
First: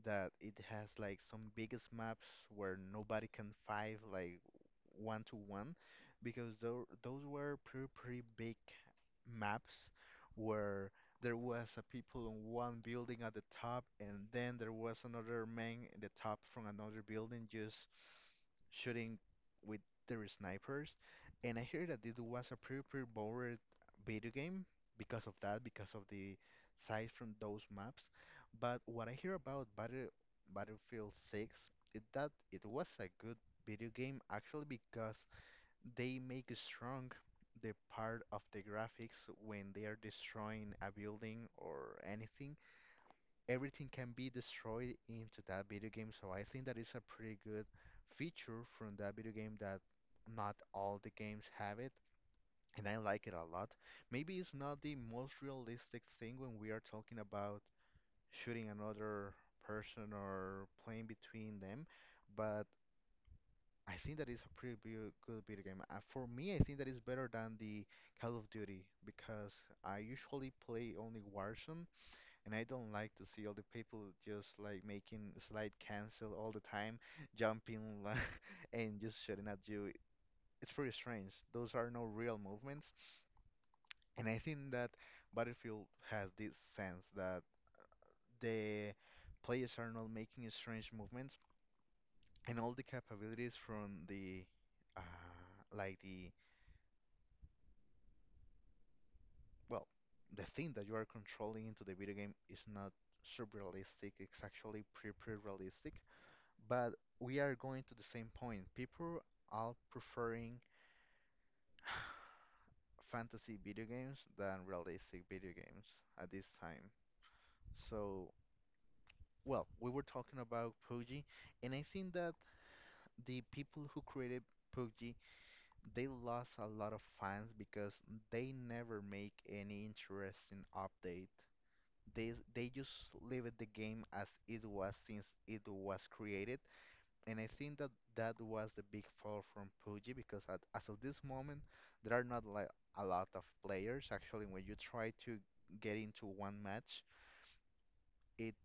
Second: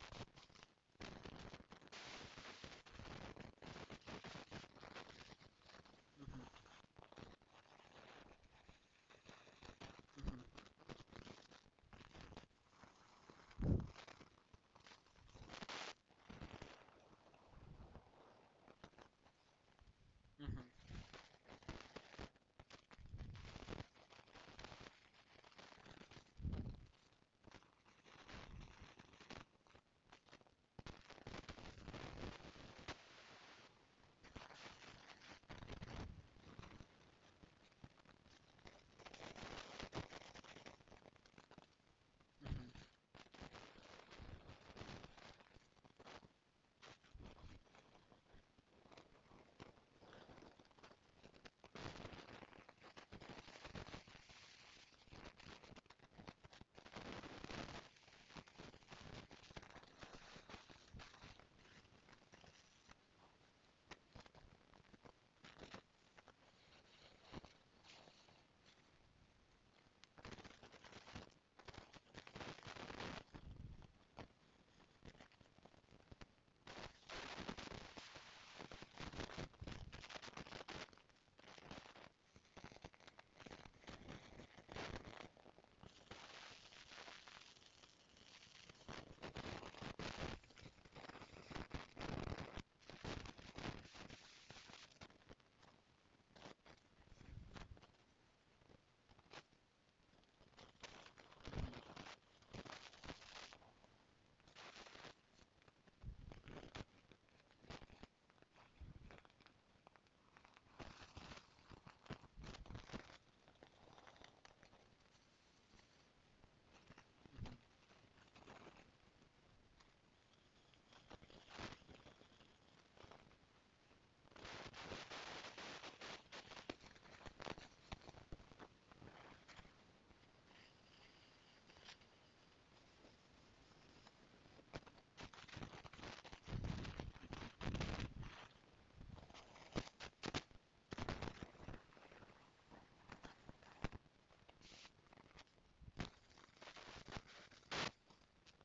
[SPEAKER 1] that it has like some biggest maps where nobody can fight like 1-1,
[SPEAKER 2] Mhm,
[SPEAKER 1] because those were pretty, pretty big maps
[SPEAKER 2] mhm, mhm,
[SPEAKER 1] where there was a people in one building at the top, and then there was another man in the top from another building just shooting with their
[SPEAKER 2] mhm,
[SPEAKER 1] snipers. And I heard that it was a pretty, pretty boring video game because of that, because of the size from those maps. But what I hear about Battlefield 6 is that it was a good video game actually because they make strong the part of the graphics when they are destroying a building or anything.
[SPEAKER 2] mhm,
[SPEAKER 1] Everything can be destroyed into that video game, so I think that is a pretty good feature from that video game that not all the games have it. And I like it a lot. Maybe it's not the most realistic thing when we are talking about shooting another person or playing between them, but I think that is a pretty good video game. For me, I think that is better than the Call of Duty because I usually play only Warzone, and I don't like to see all the people just like making slide cancel all the time, jumping li- and just shooting at you. It's pretty strange. Those are no real movements, and I think that Battlefield has this sense that the players are not making strange movements, and all the capabilities from the like the well, the thing that you are controlling into the video game is not sub-realistic, it's actually pre-pre-realistic, but we are going to the same point. People are preferring fantasy video games than realistic video games at this time.
[SPEAKER 2] mhm.
[SPEAKER 1] So, well, we were talking about PUBG, and I think that the people who created PUBG, they lost a lot of fans because they never make any interesting update, they just leave it the game as it was since it was created, and I think that that was the big fall from PUBG because as of this moment there are not like a lot of players. Actually, when you try to get into one match, it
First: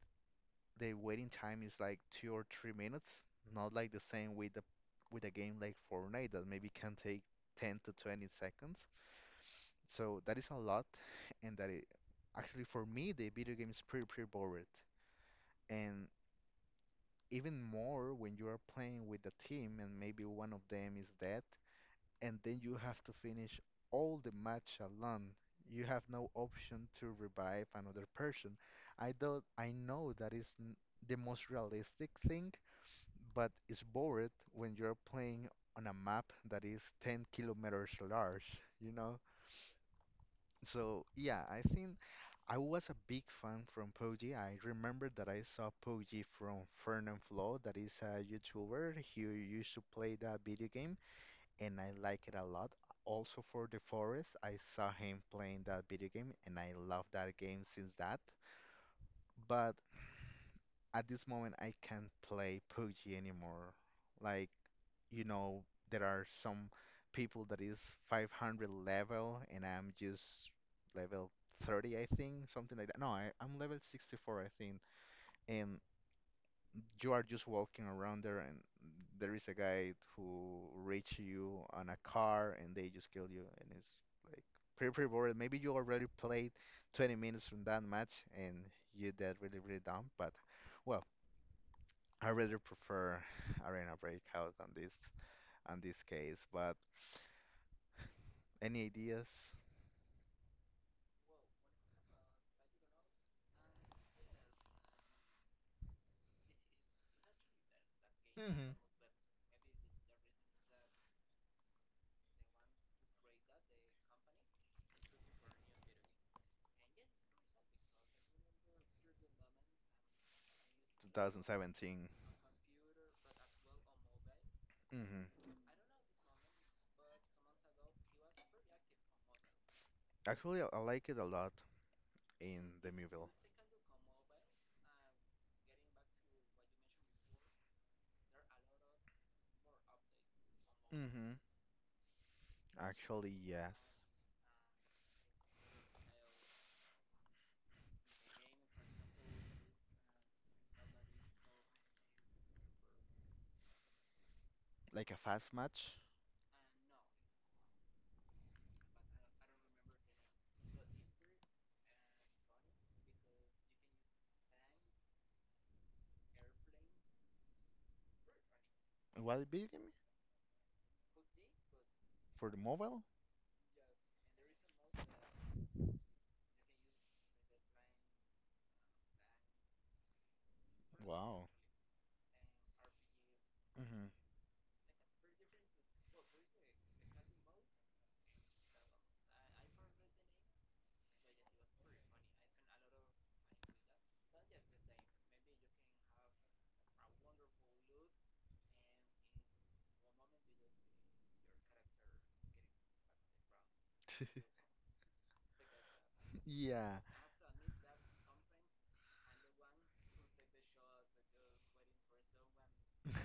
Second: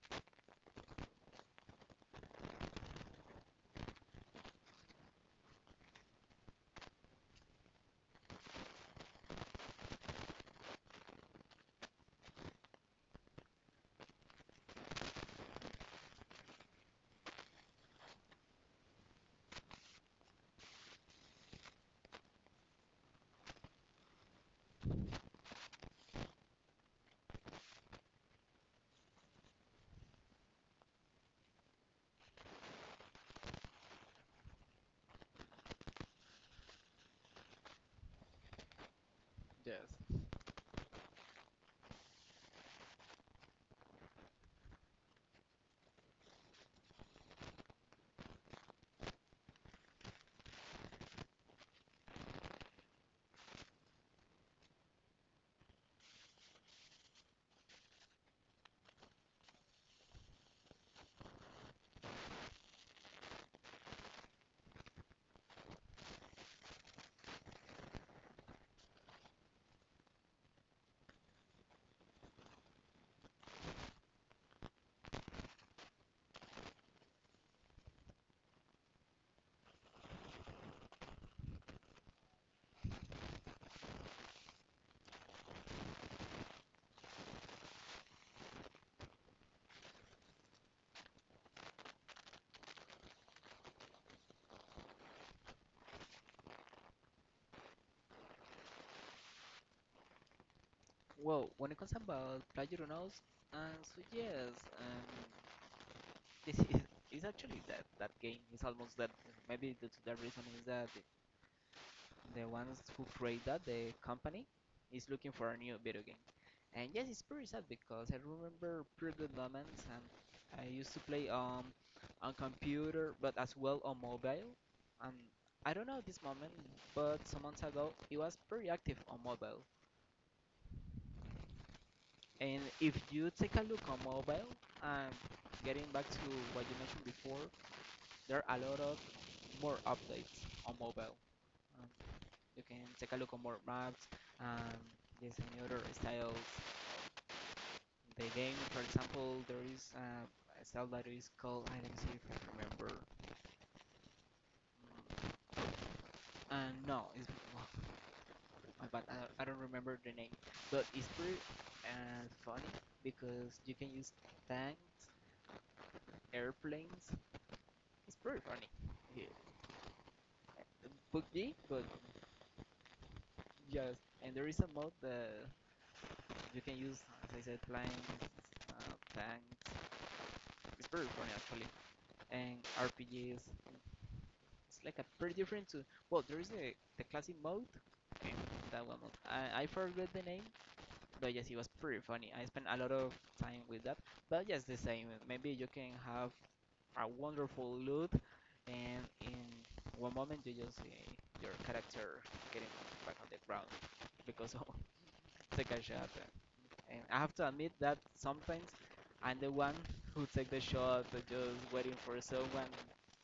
[SPEAKER 1] the waiting time is like 2 or 3 minutes, not like the same with a game like Fortnite that maybe can take 10 to 20 seconds, so that is a lot. and that it, Actually, for me the video game is pretty pretty bored, and even more when you are playing with a team and maybe one of them is dead, and then you have to finish all the match alone. You have no option to revive another person. I do not, I know that is the most realistic thing, but it's bored when you're playing on a map that is 10 kilometers large, you know? So yeah, I think I was a big fan from Poggy. I remember that I saw Poggy from Fern and Flo, that is a YouTuber. He used to play that video game, and I like it a lot. Also for The Forest, I saw him playing that video game, and I love that game since that. But at this moment I can't play PUBG anymore. Like, you know, there are some people that is 500 level and I'm just level 30, I think, something like that. No, I'm level 64, I think. And you are just walking around there and there is a guy who reach you on a car and they just kill you, and it's like pretty pretty boring. Maybe you already played 20 minutes from that match and you did really really dumb, but well, I rather prefer Arena Breakout on this case, but any ideas?
[SPEAKER 2] Well, when it comes about PlayerUnknown's, um, so yes, um, this is, is actually that game is
[SPEAKER 1] Hmm.
[SPEAKER 2] almost that maybe the reason is that the ones who create that the company is looking for a new video game. And yes, it's pretty sad because I remember pretty good moments, and I used to play
[SPEAKER 1] 2017.
[SPEAKER 2] on computer but as well on mobile. And
[SPEAKER 1] Hmm.
[SPEAKER 2] I don't know this moment, but some months ago it was pretty active on mobile.
[SPEAKER 1] Actually, I like it a lot
[SPEAKER 2] And
[SPEAKER 1] in the
[SPEAKER 2] if
[SPEAKER 1] mobile.
[SPEAKER 2] you take a look on mobile and getting back to what you mentioned before, there are a lot of more updates on mobile.
[SPEAKER 1] Hmm.
[SPEAKER 2] Um, you can take a
[SPEAKER 1] Actually,
[SPEAKER 2] look on more
[SPEAKER 1] yes.
[SPEAKER 2] maps, and there's any other styles. The game, for example, there is a style that is called I don't see if I remember.
[SPEAKER 1] Like a fast match.
[SPEAKER 2] No, it's well, my bad. I don't remember the name, but it's pretty funny because you can use tanks, airplanes. It's pretty funny. Yeah.
[SPEAKER 1] What video game?
[SPEAKER 2] PUBG, but
[SPEAKER 1] For the mobile?
[SPEAKER 2] yes, and there is a mod that you can use, as I said, planes, tanks. It's very funny
[SPEAKER 1] Wow.
[SPEAKER 2] actually, and RPGs. It's
[SPEAKER 1] hmm
[SPEAKER 2] like a pretty different to. Well, there is a the classic mode, and that one, mode. I forgot the name, but yes, it was pretty funny. I spent a lot of time with that. But yes, the same. Maybe you can have a wonderful loot, and in one moment you just see your character getting back on the ground because of the gunshot.
[SPEAKER 1] Yeah.
[SPEAKER 2] And I have to admit that sometimes I'm the one who take the shot, just waiting for someone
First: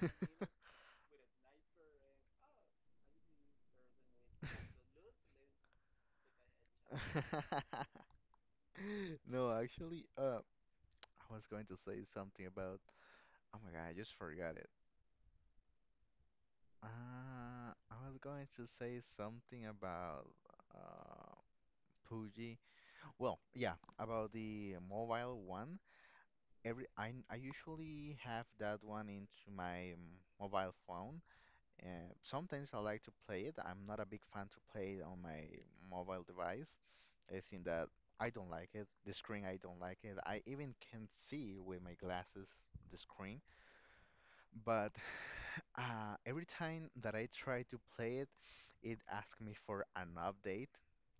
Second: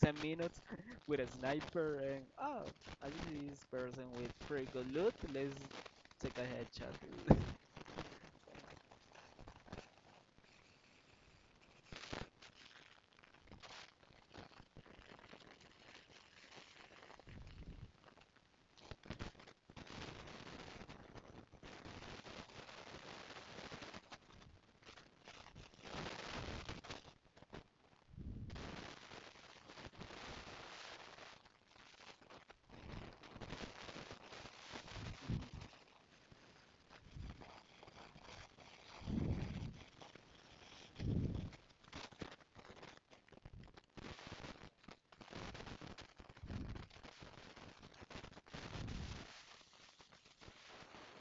[SPEAKER 2] 10 minutes with a sniper, and oh, I see this person with pretty good loot, let's take a headshot.
[SPEAKER 1] No, actually, I was going to say something about. Oh my God, I just forgot it. I was going to say something about uh PUBG. Well, yeah, about the mobile one. Every I usually have that one into my mobile phone. Sometimes I like to play it. I'm not a big fan to play it on my mobile device. I think that I don't like it. The screen, I don't like it. I even can see with my glasses the screen, but every time that I try to play it, it asks me for an update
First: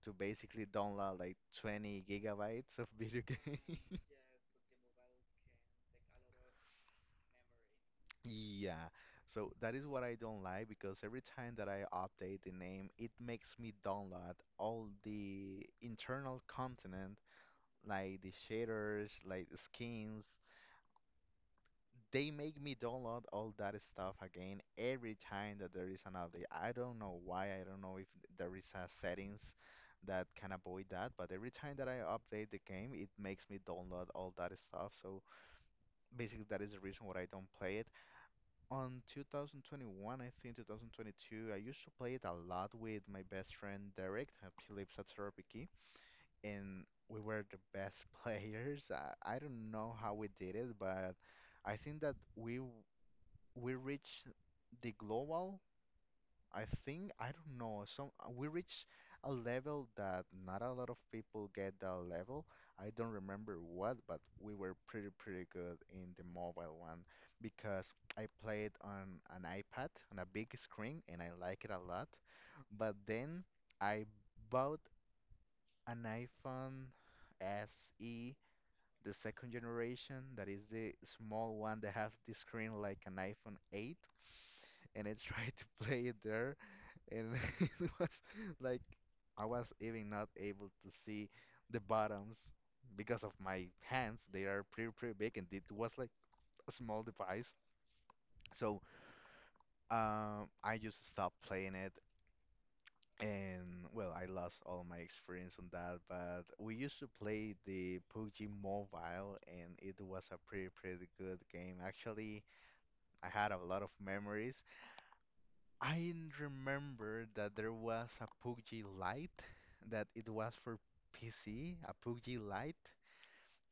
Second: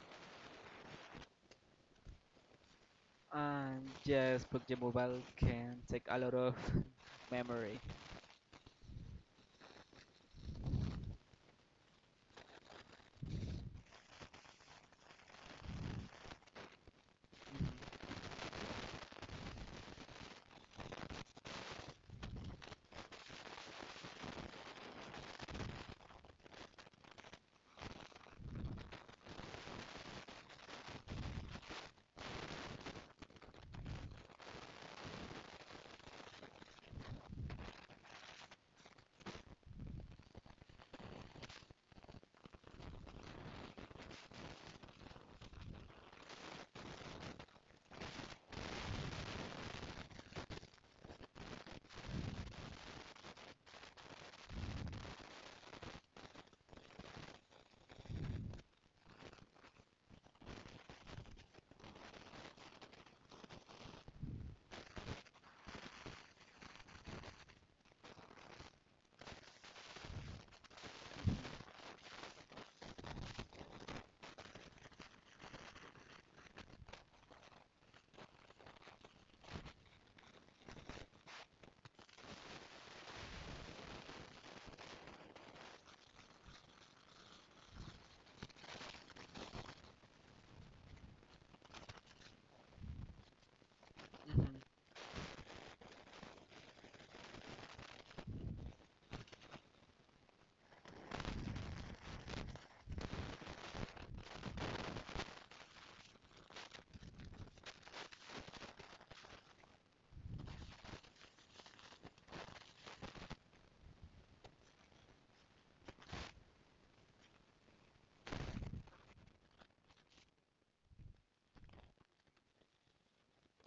[SPEAKER 1] to basically download like 20 gigabytes of video
[SPEAKER 2] And
[SPEAKER 1] games.
[SPEAKER 2] yes, PUBG Mobile can take a lot of memory.
[SPEAKER 1] Yeah, so that is what I don't like, because every time that I update the name, it makes me download all the internal content,
[SPEAKER 2] Mhm,
[SPEAKER 1] like the shaders, like the skins. They make me download all that stuff again every time that there is an update. I don't know why. I don't know if there is a settings that can avoid that, but every time that I update the game, it makes me download all that stuff. So basically, that is the reason why I don't play it. On 2021, I think 2022, I used to play it a lot with my best friend Derek. He lives at Sorapiki, and we were the best players. I don't know how we did it, but I think that we reached the global, I think. I don't know. Some We reach a level that not a lot of people get that level. I don't remember what, but we were pretty pretty good in the mobile one because I played on an iPad on a big screen and I like it a lot. But then I bought an iPhone SE, the second generation, that is the small one that have the screen like an iPhone 8, and I tried to play it there, and it was like I was even not able to see the bottoms because of my hands. They
[SPEAKER 2] mhm, mhm.
[SPEAKER 1] are pretty pretty big, and it was like a small device. So I just stopped playing it, and well, I lost all my experience on that. But we used to play the PUBG Mobile, and it was a pretty pretty good game. Actually, I had a lot of memories. I remember that there was a PUBG Lite that it was for PC, a PUBG Lite.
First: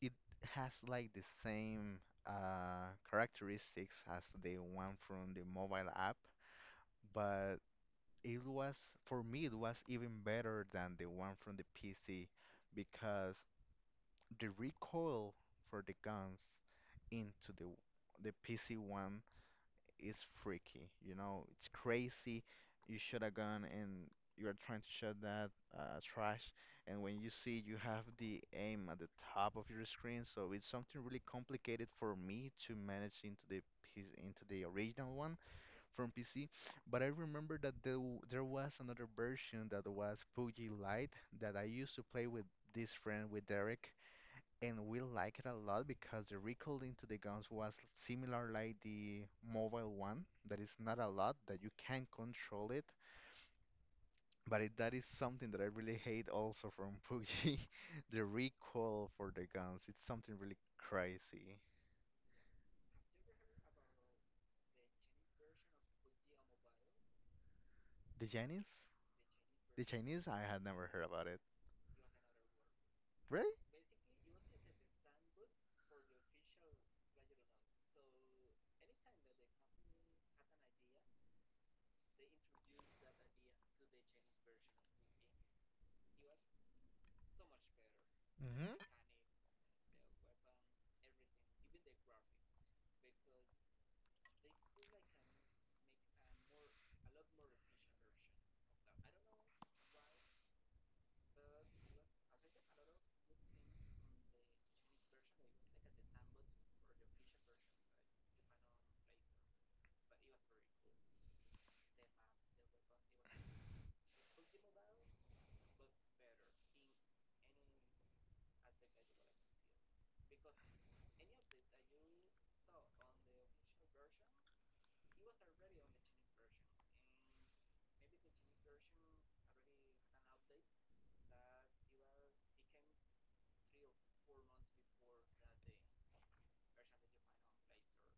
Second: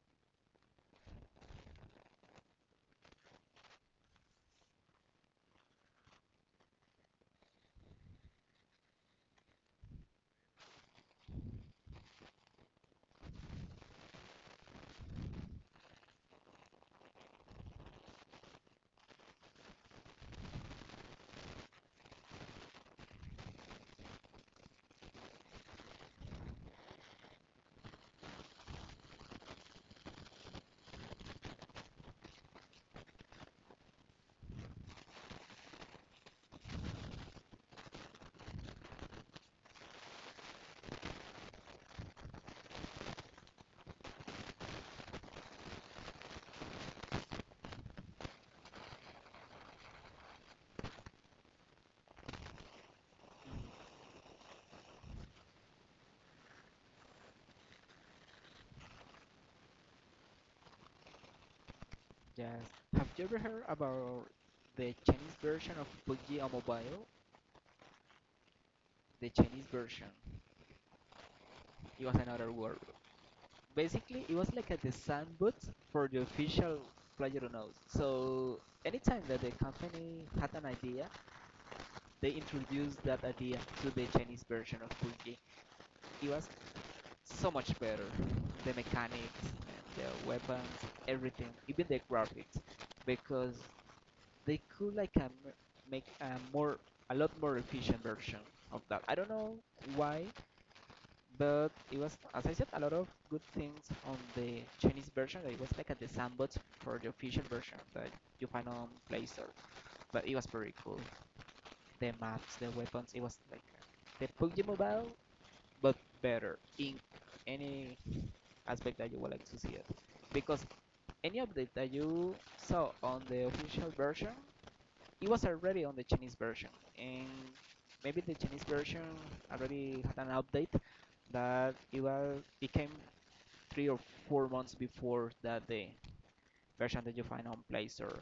[SPEAKER 1] It has like the same characteristics as the one from the mobile app, but it was it was even better than the one from the PC because the recoil for the guns into the PC one is freaky, it's crazy. You shoot a gun and you're trying to shoot that trash, and when you see you have the aim at the top of your screen, so it's something really complicated for me to manage into the into the original one from PC. But I remember that there was another version that was PUBG Lite that I used to play with this friend, with Derek, and we like it a lot because the recoil into the guns was similar like the mobile one, that is not a lot that you can control it. That is something that I really hate also from PUBG. The recoil for the guns, it's something really crazy.
[SPEAKER 2] Yes. Have you ever heard about the Chinese version of PUBG on mobile?
[SPEAKER 1] the Chinese
[SPEAKER 2] The Chinese
[SPEAKER 1] the
[SPEAKER 2] version.
[SPEAKER 1] Chinese I had never heard about it.
[SPEAKER 2] It was another world.
[SPEAKER 1] Really?
[SPEAKER 2] Basically it was like a design booth for the official PlayerUnknown's. So anytime that the company had an idea, they introduced that idea to the Chinese version of PUBG. It was so much better. The
[SPEAKER 1] Mm-hmm.
[SPEAKER 2] mechanics, and the weapons, everything, even the graphics, because they could like make a more a lot more efficient version of that. I don't know why, but it was, as I said, a lot of good things on the Chinese version. It was like a the sandbox for the official version that you find on Play Store. But it was pretty cool. The maps, the weapons, it was like the PUBG Mobile, but better in any aspect that you would like to see it. Because any update that you saw on the official version, it was already on the Chinese version, and maybe the Chinese version already had an update that it was became 3 or 4 months before that the version that you find on Play Store.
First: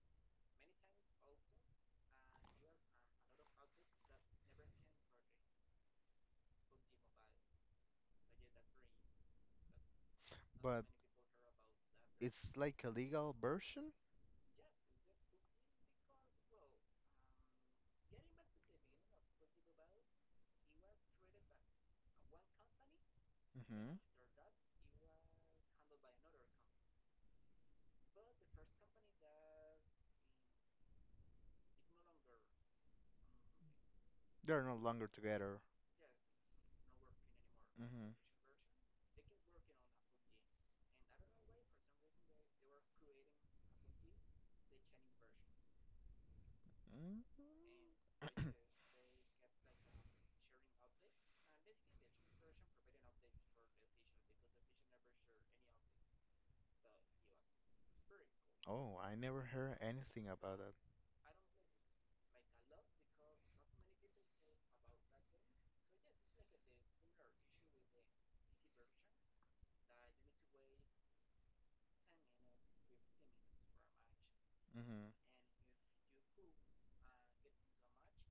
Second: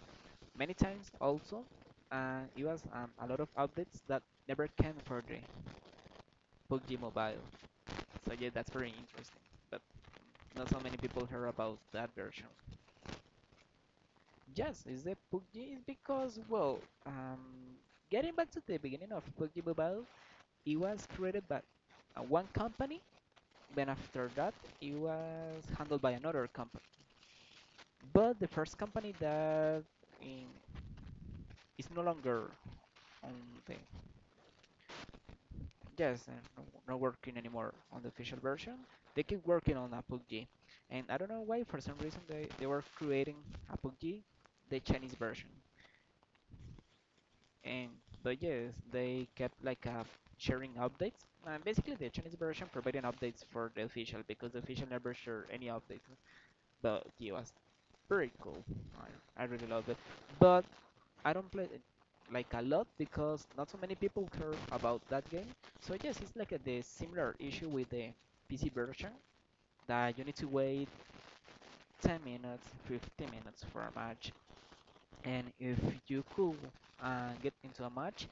[SPEAKER 2] Many times also, it was a lot of updates that never came for the PUBG Mobile. So yeah, that's very interesting. But not so
[SPEAKER 1] But
[SPEAKER 2] many people heard about that version.
[SPEAKER 1] it's like a legal version.
[SPEAKER 2] Yes, is the PUBG is because well, um, getting back to the beginning of PUBG Mobile, it was created by one company. Then
[SPEAKER 1] Hmm.
[SPEAKER 2] after that, it was handled by another company. But the first company that in it's no longer on the
[SPEAKER 1] They're no longer together.
[SPEAKER 2] yes and not working anymore on the
[SPEAKER 1] Mm-hmm.
[SPEAKER 2] official version. They keep working on Apogee, and I don't know why for some reason they were creating Apogee, the Chinese version.
[SPEAKER 1] Mm.
[SPEAKER 2] And but yes, they kept like sharing updates, and basically the Chinese version providing updates for the official because the official never shared any updates. But it was pretty cool.
[SPEAKER 1] Oh, I never
[SPEAKER 2] I really
[SPEAKER 1] heard
[SPEAKER 2] love it,
[SPEAKER 1] anything about
[SPEAKER 2] but
[SPEAKER 1] that.
[SPEAKER 2] I don't play it like a lot because not so many people care about that game. So yes, it's like a, the similar issue with the PC version that you need to wait 10 minutes, 15 minutes for a match.
[SPEAKER 1] Hmm.
[SPEAKER 2] And if you could get into a match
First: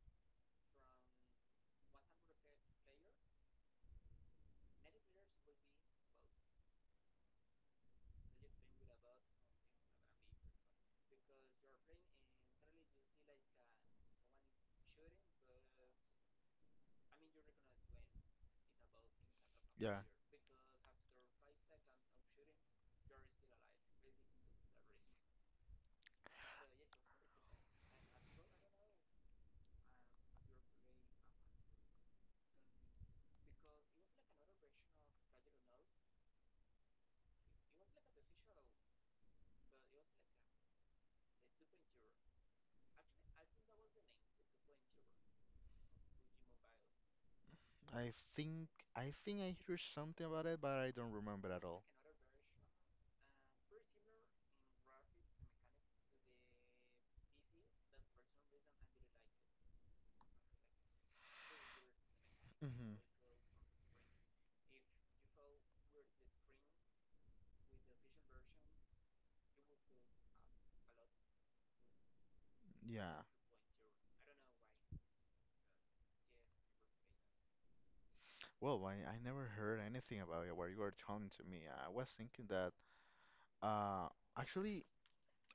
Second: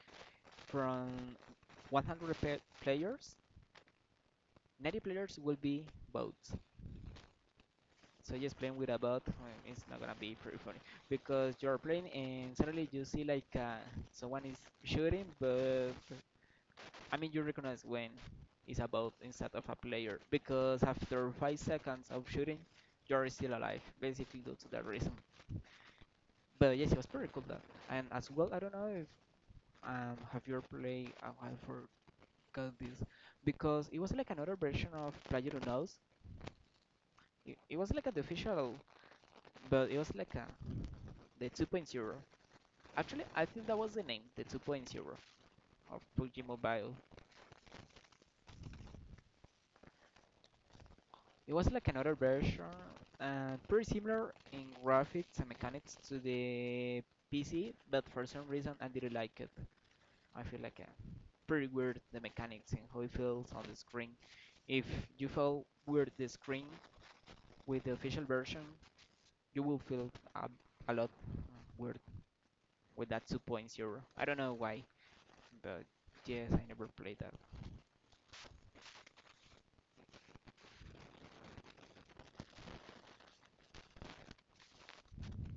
[SPEAKER 2] from 100 players, 90 players will be bots. So just playing with a bot is not gonna be pretty funny because you're playing and suddenly you see like someone is shooting, but I mean, you recognize when it's about instead of a
[SPEAKER 1] Yeah.
[SPEAKER 2] player because after 5 seconds of shooting, you're still alive, basically due to that reason. But yes, it was pretty cool that. And as well, I don't know if have you ever played? I forgot this because it was like another version of Player. It was like a the official, but it was like a the 2.0. Actually, I think that was the name, the 2.0 of PUBG Mobile.
[SPEAKER 1] I think I think I hear something about it, but I don't
[SPEAKER 2] It
[SPEAKER 1] remember at
[SPEAKER 2] was like
[SPEAKER 1] all.
[SPEAKER 2] another version and pretty similar in graphics and mechanics to the PC, but for some reason I didn't like it. I feel like pretty weird the mechanics and
[SPEAKER 1] Hmm.
[SPEAKER 2] how it feels on the screen. If you feel weird the screen with the official version, you will feel a, a lot weird with
[SPEAKER 1] Yeah.
[SPEAKER 2] that 2.0. I don't know why, but yes, I never played that.
[SPEAKER 1] Well, I never heard anything about it while you were telling to me. I was thinking that uh actually.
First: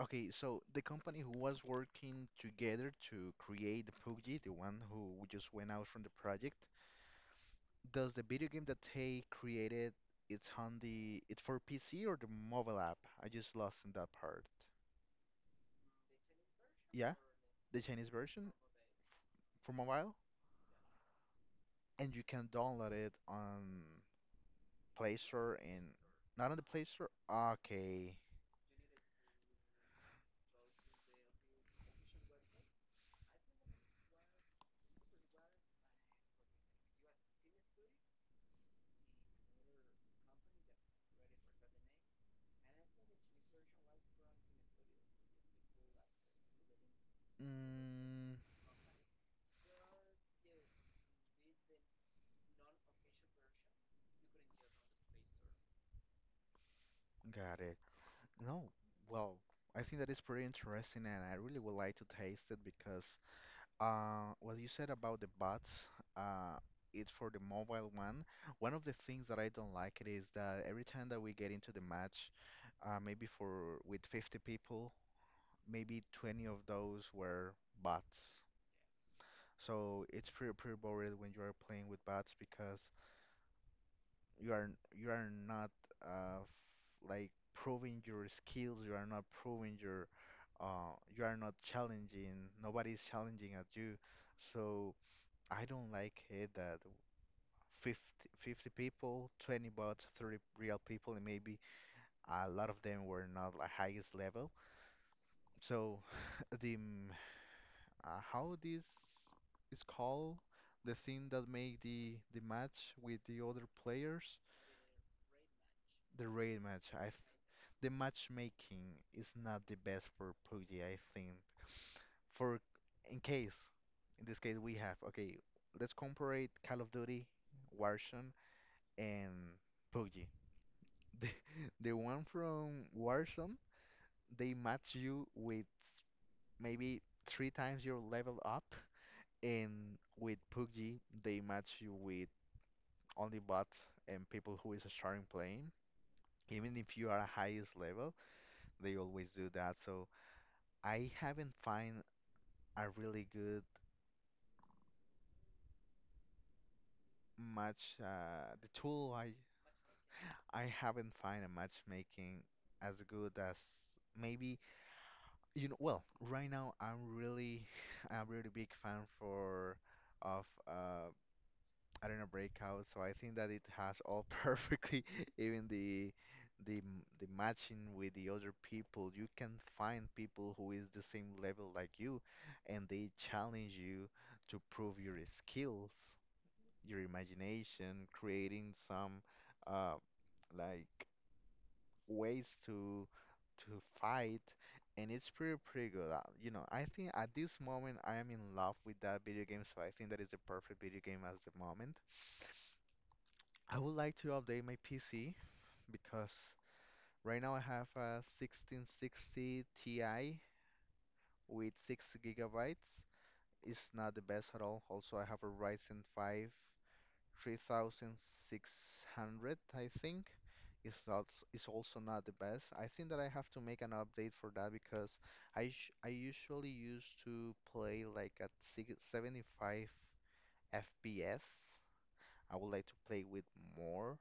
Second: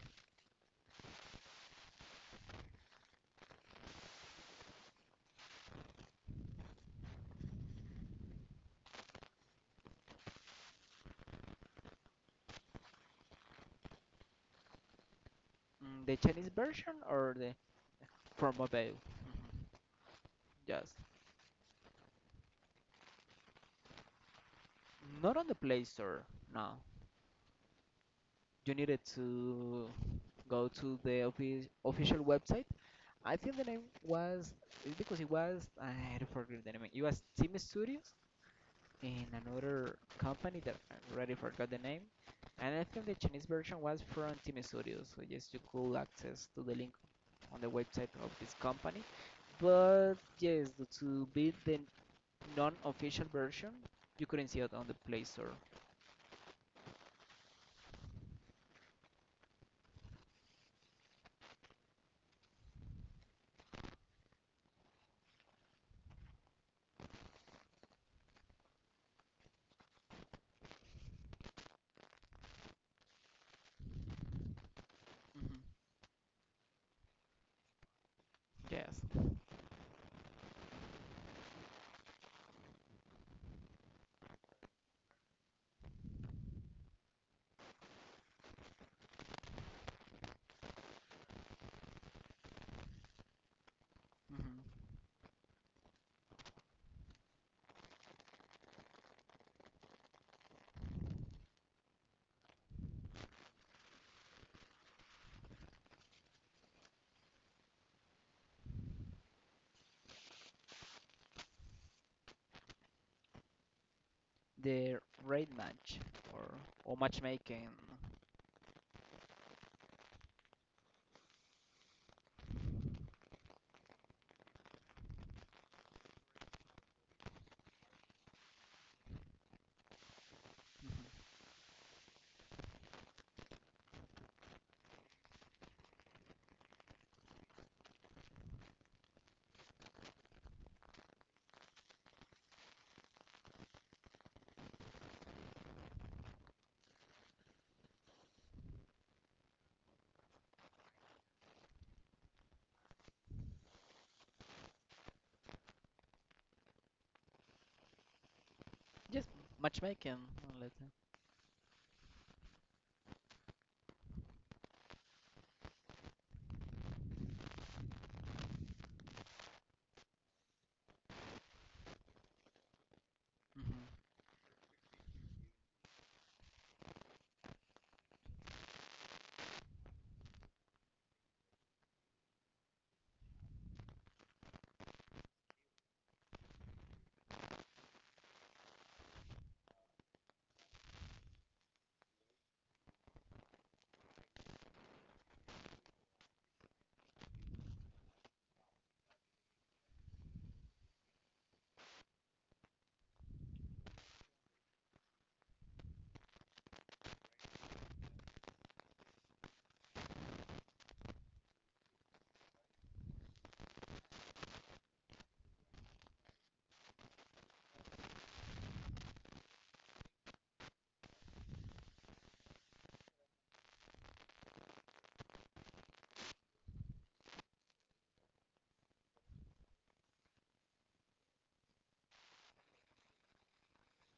[SPEAKER 1] Okay, so the company who was working together to create the PUBG, the one who just went out from the project, does the video game that they created, it's it's for PC or the mobile app? I just lost in that part.
[SPEAKER 2] Mm, the Chinese version
[SPEAKER 1] Yeah,
[SPEAKER 2] or the
[SPEAKER 1] the Chinese
[SPEAKER 2] for
[SPEAKER 1] version
[SPEAKER 2] mobile?
[SPEAKER 1] for mobile,
[SPEAKER 2] Just
[SPEAKER 1] and you can download it on Play
[SPEAKER 2] not on the
[SPEAKER 1] Store
[SPEAKER 2] Play
[SPEAKER 1] and
[SPEAKER 2] Store.
[SPEAKER 1] not on the
[SPEAKER 2] No,
[SPEAKER 1] Play Store. Okay,
[SPEAKER 2] you needed to go to the official website. I think the name was it's because it was I already forgot the name. It was Team Studios in another company that I already forgot the name. And I think the Chinese version was from Team Studios. So yes, you could access to the link on the website of
[SPEAKER 1] mm,
[SPEAKER 2] this company. But yes, to be the non-official version, you couldn't see it on the Play Store.
[SPEAKER 1] got it. No, well, I think that is pretty interesting, and I really would like to taste it because what you said about the bots, uh, it's for the mobile one. One of the things that I don't like it is that every time that we get into the match, maybe for with 50 people,
[SPEAKER 2] Hmm.
[SPEAKER 1] maybe 20 of those were bots.
[SPEAKER 2] Yes.
[SPEAKER 1] So it's pretty pretty boring when you are playing with bots because you are not uh, like proving your skills, you are not proving your you are not challenging, nobody's challenging at you.
[SPEAKER 2] Hmm.
[SPEAKER 1] So I don't like it that 50, 50 people, 20 bots, 30 real people, and maybe a lot of them were not the highest level. So the m- how this is called, the thing that make the match with the other players.
[SPEAKER 2] The raid match
[SPEAKER 1] The
[SPEAKER 2] or
[SPEAKER 1] raid match,
[SPEAKER 2] or matchmaking.
[SPEAKER 1] the matchmaking is not the best for PUBG, I think. For In case, in this case we have, okay, let's compare Call of Duty, Warzone, and PUBG.
[SPEAKER 2] Mhm.
[SPEAKER 1] The the one from Warzone, they match you with maybe three times your level up, and with PUBG they match you with only bots and people who is starting playing, even if you are highest level. They always do that. So I haven't find a really good match. The tool
[SPEAKER 2] Yes, matchmaking.
[SPEAKER 1] I
[SPEAKER 2] Let's say.
[SPEAKER 1] haven't find a matchmaking as good as maybe you know. Well, right now I'm really a really big fan for of I don't know, breakout. So I think that it
[SPEAKER 2] Mhm.
[SPEAKER 1] has all perfectly, even the matching with the other people. You can find people who is the same level like you, and they challenge you to prove your skills, your imagination, creating some uh like ways to fight. And it's pretty pretty good. I think at this moment I am in love with that video game, so I think that is the perfect video game at the moment. I would like to update my PC because right now I have a 1660 Ti with 6 gigabytes. It's not the best at all. Also, I have a Ryzen 5 3600, I think. It's not, it's also not the best. I think that I have to make an update for that because I usually used to play like at six, 75 FPS. I would like to play with more,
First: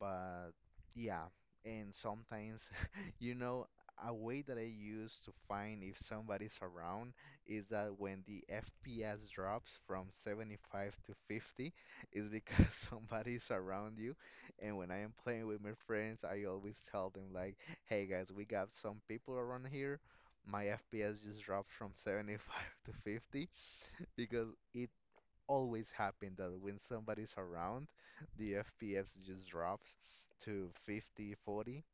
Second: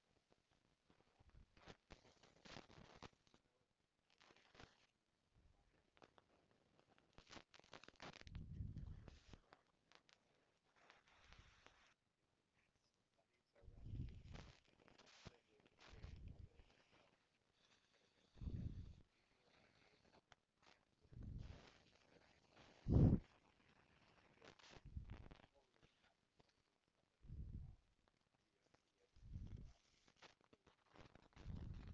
[SPEAKER 1] but yeah, and sometimes, you know, a way that I use to find if somebody's around is that when the FPS drops from 75 to 50, it's because somebody's around you. And when I am playing with my friends, I always tell them like, "Hey guys, we got some people around here. My FPS just dropped from 75 to 50 because it always happen that when somebody's around, the FPS just drops to 50, 40.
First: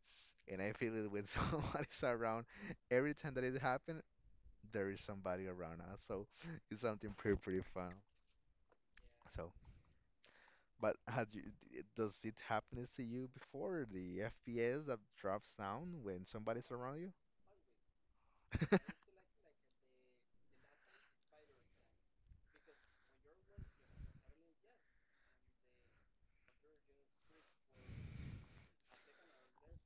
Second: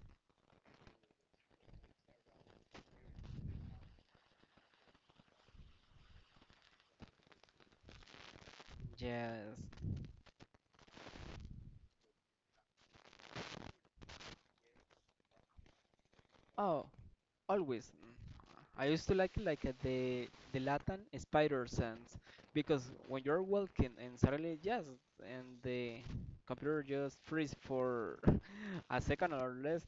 [SPEAKER 1] And I feel it when somebody's around. Every time that it happens, there is somebody around us. So it's something pretty fun. So,
[SPEAKER 2] Yes.
[SPEAKER 1] but does it happen to you before the FPS that drops down when somebody's
[SPEAKER 2] Oh,
[SPEAKER 1] around
[SPEAKER 2] always.
[SPEAKER 1] you?
[SPEAKER 2] I used to like the Latin spider sense because when you're walking and suddenly just and the computer just freeze for a second or less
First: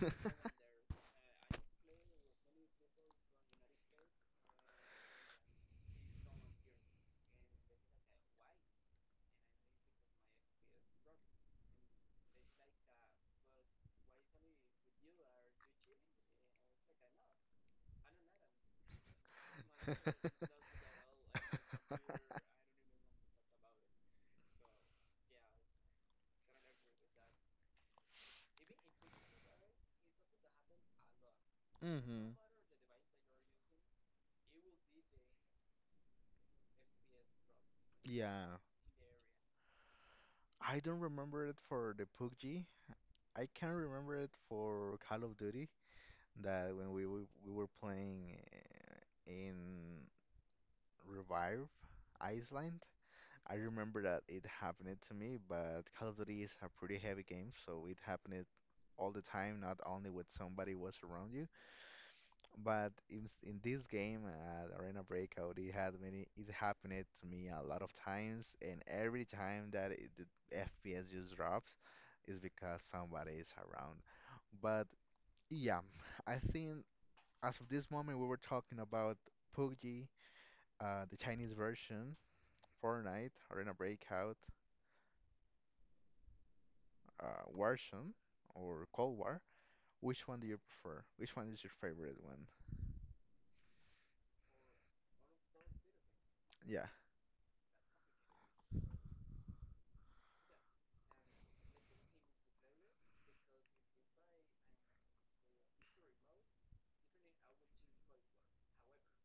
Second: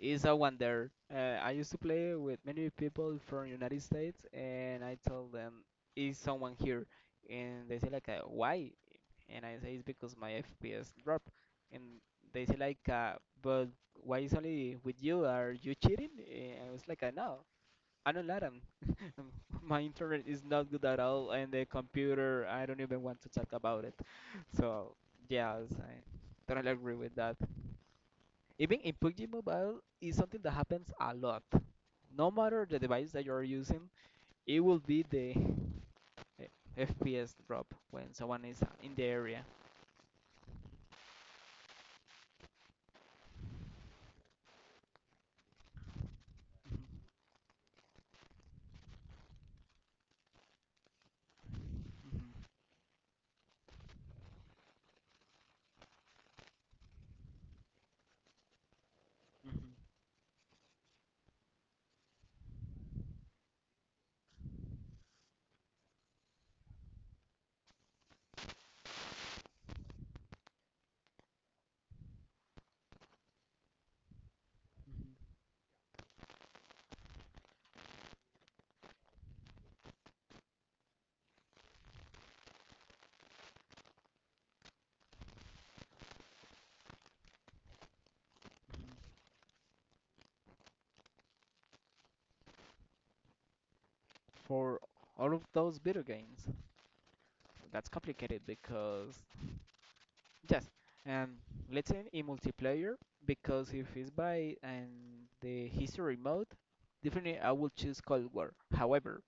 [SPEAKER 2] is a wonder. I used to play with many people from United States and I tell them is someone here, and they say like why, and I say it's because my FPS dropped, and they say like, but why is only with you? Are you cheating? And I was like, no, I don't let them. My internet is not good at all, and the computer, I don't even want to talk about it. So yes, I totally agree with that. Even in PUBG Mobile, is something that happens a lot. No
[SPEAKER 1] hmm
[SPEAKER 2] matter the device that you're using, it will be the eh, FPS drop when someone
[SPEAKER 1] Yeah,
[SPEAKER 2] is in the area.
[SPEAKER 1] I don't remember it for the PUBG. I can remember it for Call of Duty that when we were playing in Revive
[SPEAKER 2] Mhm,
[SPEAKER 1] Iceland. I remember that it happened to me, but Call of Duty is a pretty heavy game, so it happened all the
[SPEAKER 2] mhm, mhm,
[SPEAKER 1] time,
[SPEAKER 2] mhm,
[SPEAKER 1] not only when somebody was around you. But in this game at Arena Breakout, it had many, it happened to me a lot of times, and every time that it, the FPS just drops, is because somebody is around. But yeah, I think as of this moment, we were talking about PUBG, the Chinese version, Fortnite, Arena Breakout, version, or
[SPEAKER 2] mhm.
[SPEAKER 1] Cold War. Which one do you prefer? Which one is your favorite one?
[SPEAKER 2] For all of those video games.
[SPEAKER 1] Yeah.
[SPEAKER 2] That's complicated because yes, and let's say in multiplayer because if it's by and the history mode, definitely I will choose Cold War. However,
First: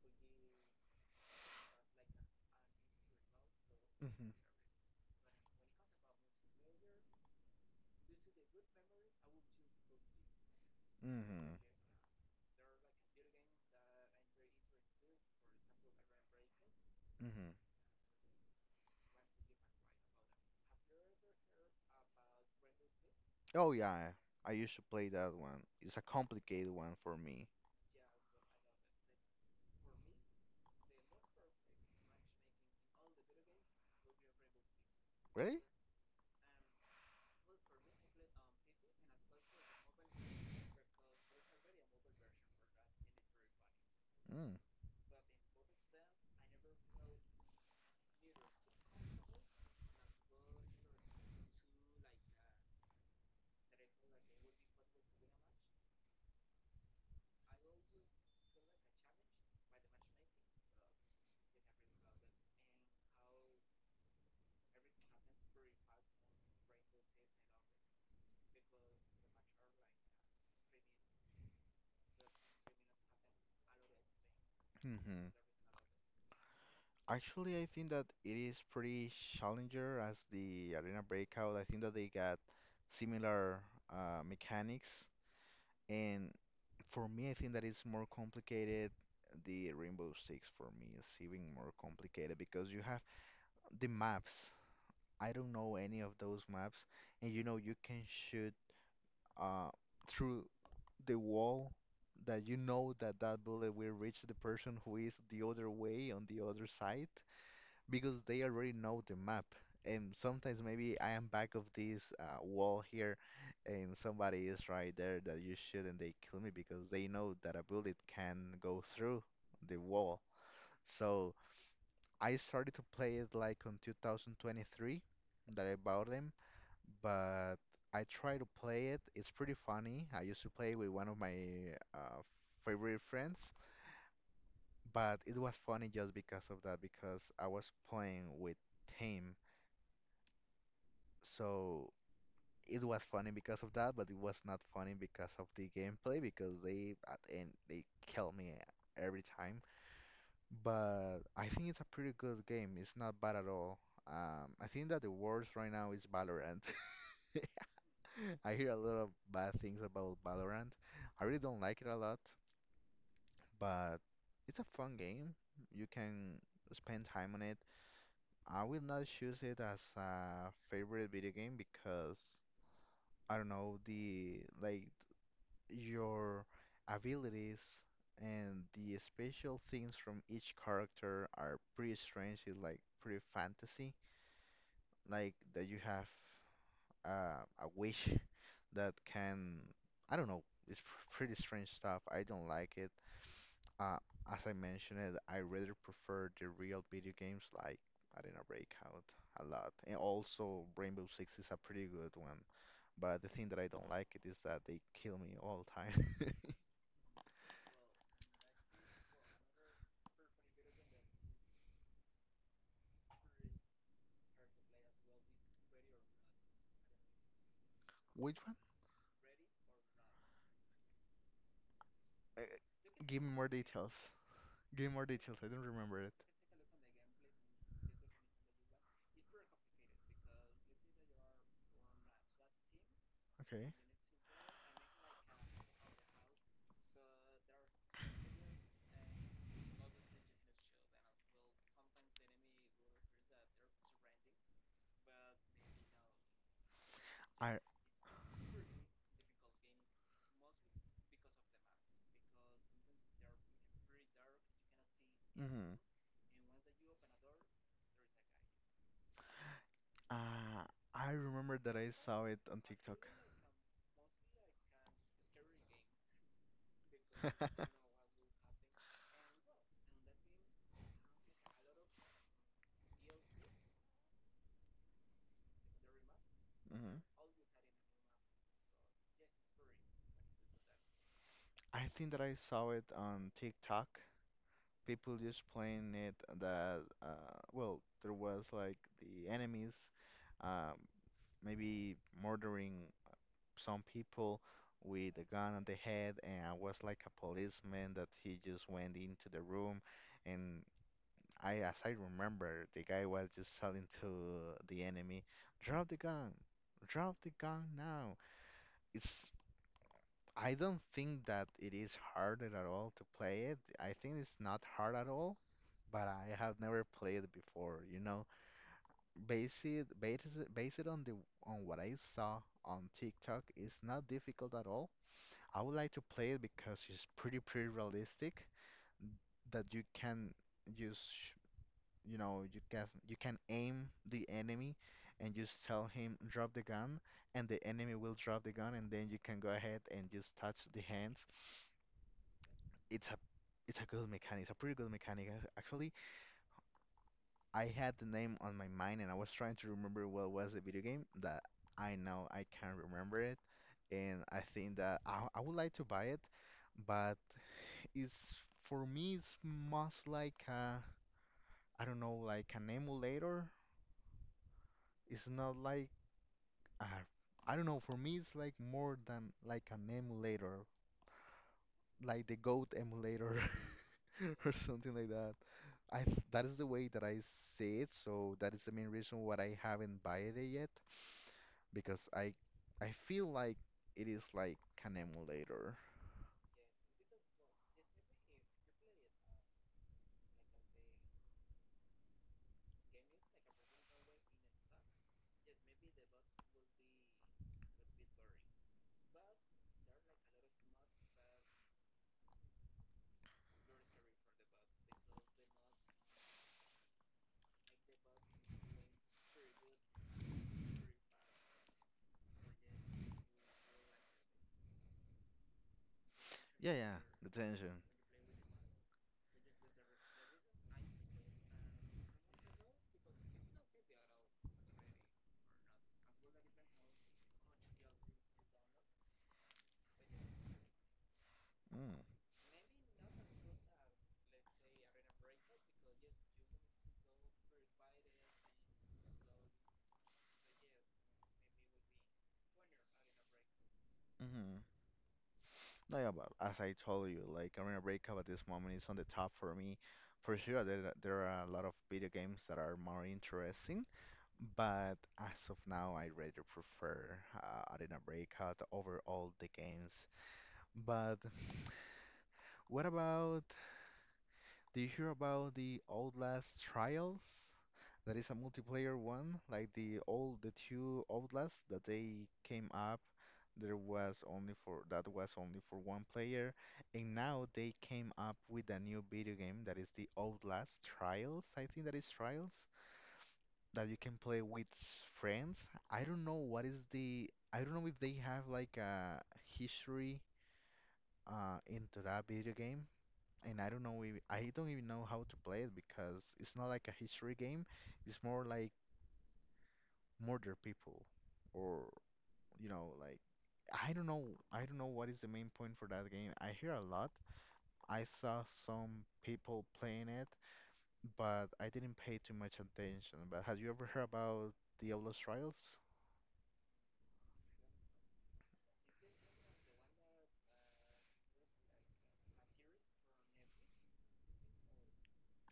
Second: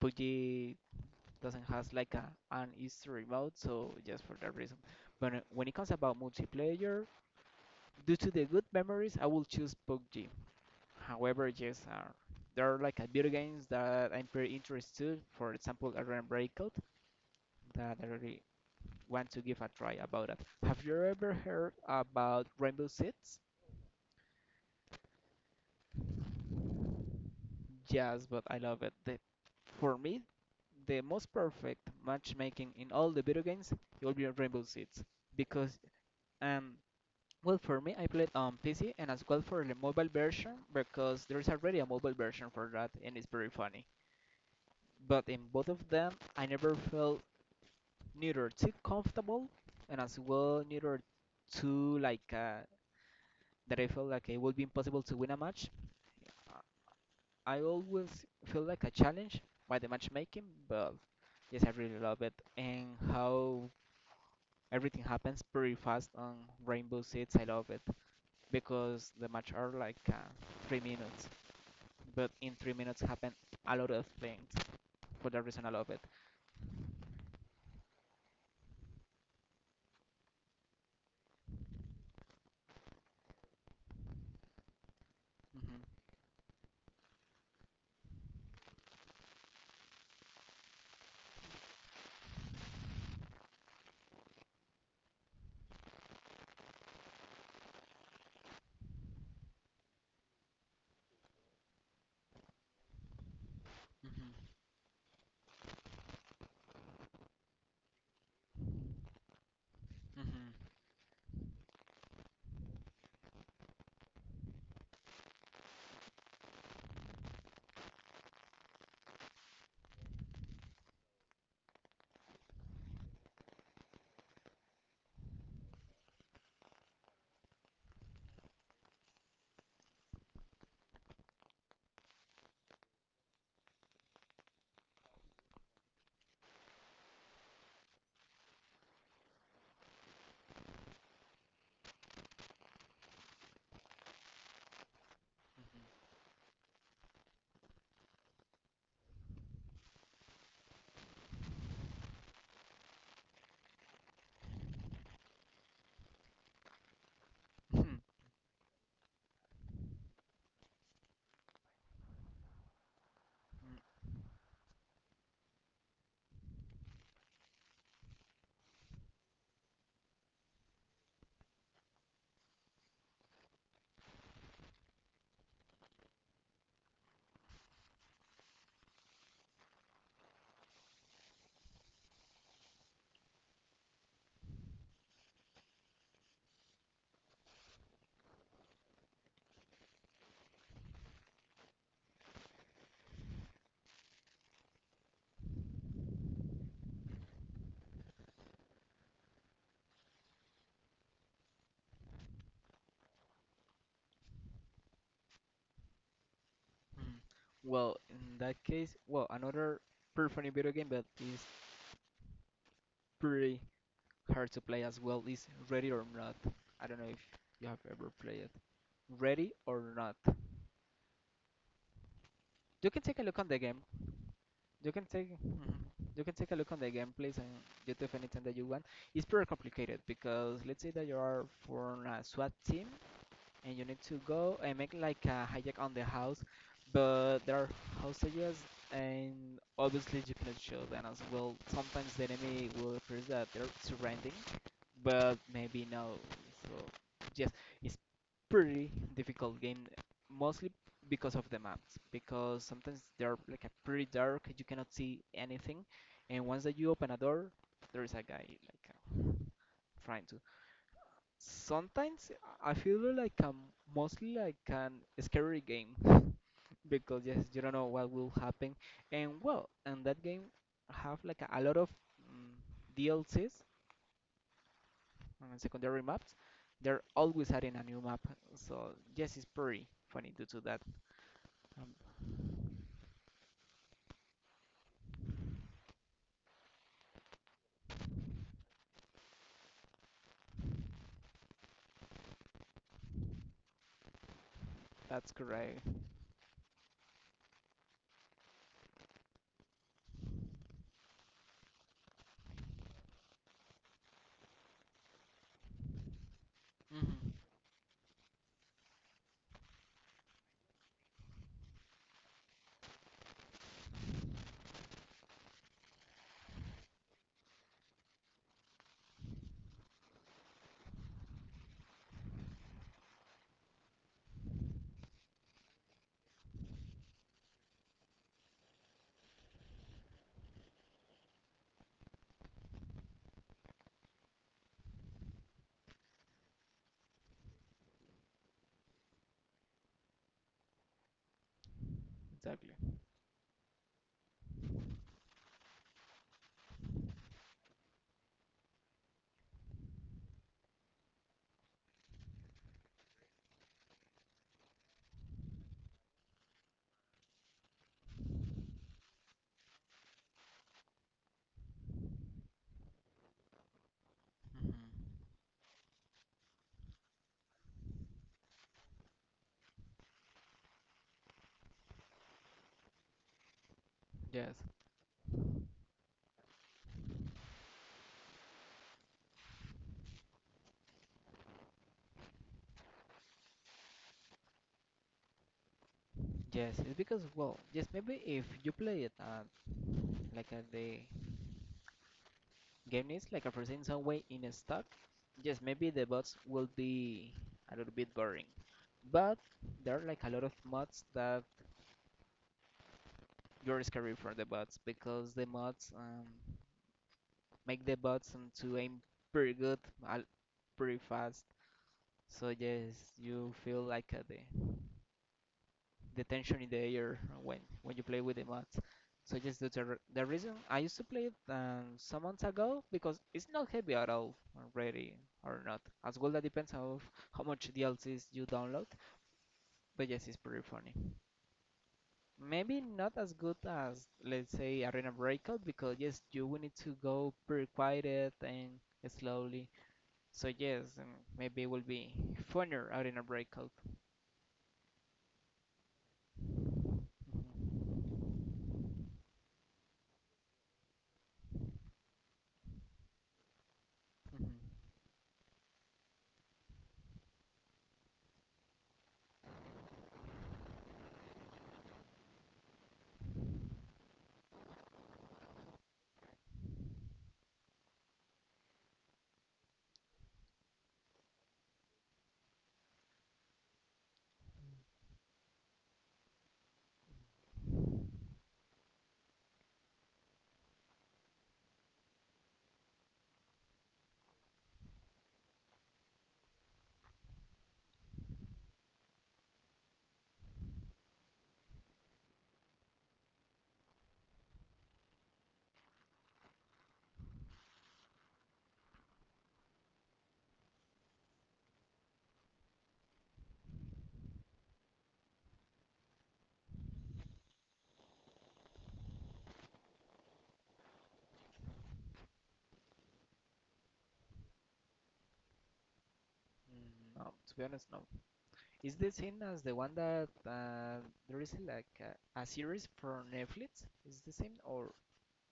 [SPEAKER 2] PUBG doesn't has like a, an history mode, so just for that reason. But when it comes about multiplayer, due to the good memories, I will choose PUBG.
[SPEAKER 1] hmm
[SPEAKER 2] However,
[SPEAKER 1] hmm
[SPEAKER 2] yes, there are like video games that I'm pretty interested. For example, Arena Breakout
[SPEAKER 1] hmm
[SPEAKER 2] that I really want to give a try about it. Have you ever heard about Rainbow Six?
[SPEAKER 1] Oh yeah, I used to play that one. It's a complicated one for me.
[SPEAKER 2] Yes, but I love it. The, for me, the most perfect matchmaking in all the video games will be Rainbow Six
[SPEAKER 1] Really?
[SPEAKER 2] because um well for me I played on PC and as well for the mobile version because there is already a mobile version for that and it's very funny.
[SPEAKER 1] Mm.
[SPEAKER 2] But in both of them, I never felt neither too comfortable and as well neither too like that I felt like it would be impossible to win a match. I always feel like a challenge by the matchmaking, but yes, I really love it and how everything happens pretty fast on Rainbow Six. I love it because the match are like 3 minutes, but in 3 minutes happen a lot of things. For
[SPEAKER 1] hmm
[SPEAKER 2] that reason, I love it.
[SPEAKER 1] Actually, I think that it is pretty challenger as the Arena Breakout. I think that they got similar mechanics,
[SPEAKER 2] Hmm.
[SPEAKER 1] and for me, I think that it's more complicated. The Rainbow Six for me is even more complicated because you have the maps. I don't know any of those maps, and you know you can shoot uh, through the wall that you know that that bullet will reach the
[SPEAKER 2] Hmm.
[SPEAKER 1] person who is the other way on the other side because they already know the map. And sometimes
[SPEAKER 2] Hmm.
[SPEAKER 1] maybe I am back of this wall here and somebody is right there that you shoot and they kill me because they know that a bullet can go through the wall. So I started to play it like on 2023 that I bought them but I try to play it. It's pretty funny. I used to play with one of my uh, favorite friends, but it was funny just because of that, because I was playing with team. So it was funny because of that, but it was not funny because of the gameplay because they at the end they kill me every time. But I think it's a pretty good game. It's not bad at all. I think that the worst right now is Valorant.
[SPEAKER 2] Hmm. Hmm.
[SPEAKER 1] I hear a lot of bad things about Valorant. I really don't like it a lot, but it's a fun game. You can spend time on it. I will not choose it as a favorite video game because I don't know the like your abilities and the special things from each character are pretty strange. It's like pretty fantasy, like that you have. A wish that can, I don't know, it's pretty strange stuff. I don't like it. Uh, as I mentioned it, I rather prefer the real video games like I don't know, Breakout a lot. And also Rainbow Six is a pretty good one. But the thing that I don't like it is that they kill me all the time.
[SPEAKER 2] Hmm. Well, in that case, well, another pretty funny video game, but it's pretty hard to play as well is Ready or Not. I don't know if you have ever
[SPEAKER 1] Which
[SPEAKER 2] played it.
[SPEAKER 1] one?
[SPEAKER 2] Ready or Not.
[SPEAKER 1] Uh,
[SPEAKER 2] You can take a
[SPEAKER 1] Give me
[SPEAKER 2] look on
[SPEAKER 1] more
[SPEAKER 2] the game.
[SPEAKER 1] details. Give
[SPEAKER 2] You
[SPEAKER 1] me
[SPEAKER 2] can
[SPEAKER 1] more
[SPEAKER 2] take
[SPEAKER 1] details. I don't
[SPEAKER 2] mhm.
[SPEAKER 1] remember it.
[SPEAKER 2] You can take a look on the gameplays on YouTube anytime that you want. It's pretty complicated because let's say that you are for a SWAT team
[SPEAKER 1] Okay.
[SPEAKER 2] and you need to go and make like a hijack on the house, but there are hostages and obviously you cannot shoot them as well. Sometimes the enemy will appear that they're surrounding but maybe no. So yes,
[SPEAKER 1] I.
[SPEAKER 2] it's pretty difficult game, mostly because of the maps. Because sometimes they're like a pretty dark, you cannot see
[SPEAKER 1] Mhm.
[SPEAKER 2] anything, and once that you open a door, there is a guy like trying to.
[SPEAKER 1] Uh, I remember that I saw
[SPEAKER 2] Sometimes
[SPEAKER 1] it on
[SPEAKER 2] I
[SPEAKER 1] TikTok.
[SPEAKER 2] feel like I'm mostly like an scary game because yes, you don't know what will happen. And well, and that game have like a lot of mm, DLCs on secondary maps. They're
[SPEAKER 1] Mhm.
[SPEAKER 2] always adding a new map. So yes, it's pretty funny due to that. Um,
[SPEAKER 1] I think that I saw it on TikTok. People just playing it that well, there was like the enemies um, maybe murdering some people with a
[SPEAKER 2] that's
[SPEAKER 1] gun on the
[SPEAKER 2] correct.
[SPEAKER 1] head, and I was like a policeman that he just went into the room and I, as I remember, the guy was just shouting to the enemy, "Drop the gun! Drop the
[SPEAKER 2] Hmm.
[SPEAKER 1] gun now!" It's I don't think that it is hard at all to play it. I think it's not hard at all, but I have never played it before. You know, base it on the on what I saw on TikTok. It's not difficult at all. I would like to play it because it's pretty realistic that you can use you know you can aim the enemy and just tell him drop the gun and the enemy will drop the gun and then you can go ahead and just touch the hands
[SPEAKER 2] Exactly.
[SPEAKER 1] it's a it's a good mechanic it's a pretty good mechanic Actually, I had the name on my mind and I was trying to remember what was the video game that I know I can't remember it and I think that I would like to buy it but it's for me it's most like a, I don't know like an emulator
[SPEAKER 2] Hmm.
[SPEAKER 1] it's not like uh, I don't know. For me, it's like more than like an emulator, like the Goat emulator or
[SPEAKER 2] Yes.
[SPEAKER 1] something like that. That is the way that I see it. So that is the main reason why I haven't bought it yet, because I feel like it is like an emulator.
[SPEAKER 2] Yes, it's because well, yes, maybe if you play it like the game is like a first some way in a stock, yes, maybe the bots will be a little bit boring. But there are like a lot of mods that you're scary for the bots because the mods make the bots to aim pretty al- pretty fast. So yes, you feel like the tension in
[SPEAKER 1] Yeah,
[SPEAKER 2] the
[SPEAKER 1] yeah,
[SPEAKER 2] air
[SPEAKER 1] the tension.
[SPEAKER 2] when you play with the mods. So yes, that's the reason I used to play it some months ago because it's not heavy at all already or not. As well, that depends on how much DLCs you download. But yes, it's pretty funny.
[SPEAKER 1] Mm,
[SPEAKER 2] Maybe not as good as, let's say, Arena Breakout, because yes, you will need to go pretty quiet and slowly. So yes, maybe it will be funner Arena Breakout.
[SPEAKER 1] mm-hmm. No, yeah, but as I told you, like Arena
[SPEAKER 2] Mhm,
[SPEAKER 1] Breakup at this moment is on the top for me. For sure, there are a lot of video games that are more interesting.
[SPEAKER 2] mhm.
[SPEAKER 1] But as of now, I rather prefer Arena Breakout over all the games. But what about, do you hear about the Outlast Trials? That is a multiplayer one, like the old, the two Outlast that they came up. There was only for that was only for one player, and now they came up with a new video game that is the Outlast Trials. I think that is Trials. That you can play with friends. I don't know what is the I don't know if they have like a history into that video game. And I don't know if, I don't even know how to play it because it's not like a history game. It's more like murder people or you know like I don't know I don't know what is the main point for that game. I hear a lot. I saw some people playing it, but I didn't pay too much attention. But have you ever heard about the Outlast Trials?
[SPEAKER 2] No, to be honest, no. Is the same as the one that there is like a series for Netflix? Is the same or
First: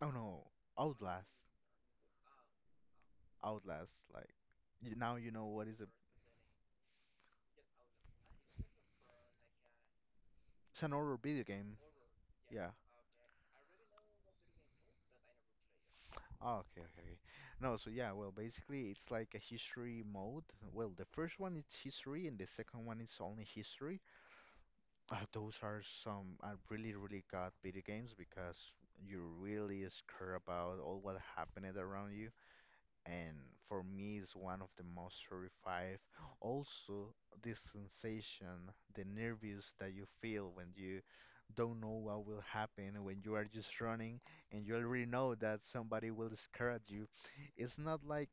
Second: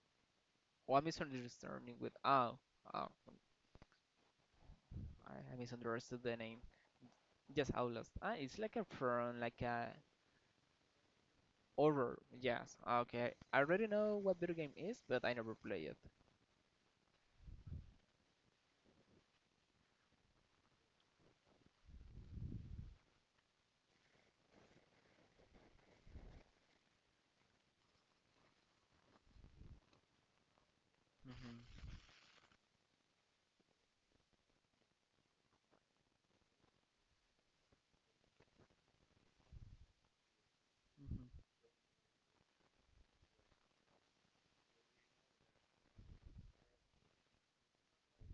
[SPEAKER 1] Oh no,
[SPEAKER 2] oh, I'm
[SPEAKER 1] Outlast,
[SPEAKER 2] misunderstanding with oh.
[SPEAKER 1] Outlast. Like now you know
[SPEAKER 2] I
[SPEAKER 1] what is a.
[SPEAKER 2] misunderstood the name. Yes, Outlast. Ah, it's like a from like a
[SPEAKER 1] It's an horror video game.
[SPEAKER 2] horror.
[SPEAKER 1] Yeah.
[SPEAKER 2] Yes. Ah, okay. I already know what video game is, but I never play it.
[SPEAKER 1] Oh, okay, okay, okay. No, so yeah, well, basically it's like a history mode. Well, the first one is history, and the second one is only history. Those are some are really, really good video games because you really is care about all what happened
[SPEAKER 2] Hmm.
[SPEAKER 1] around you. And for me it's one of the most terrifying also this sensation the nervous that you feel when you
[SPEAKER 2] Hmm.
[SPEAKER 1] don't know what will happen when you are just running and you already know that somebody will scare at you it's not like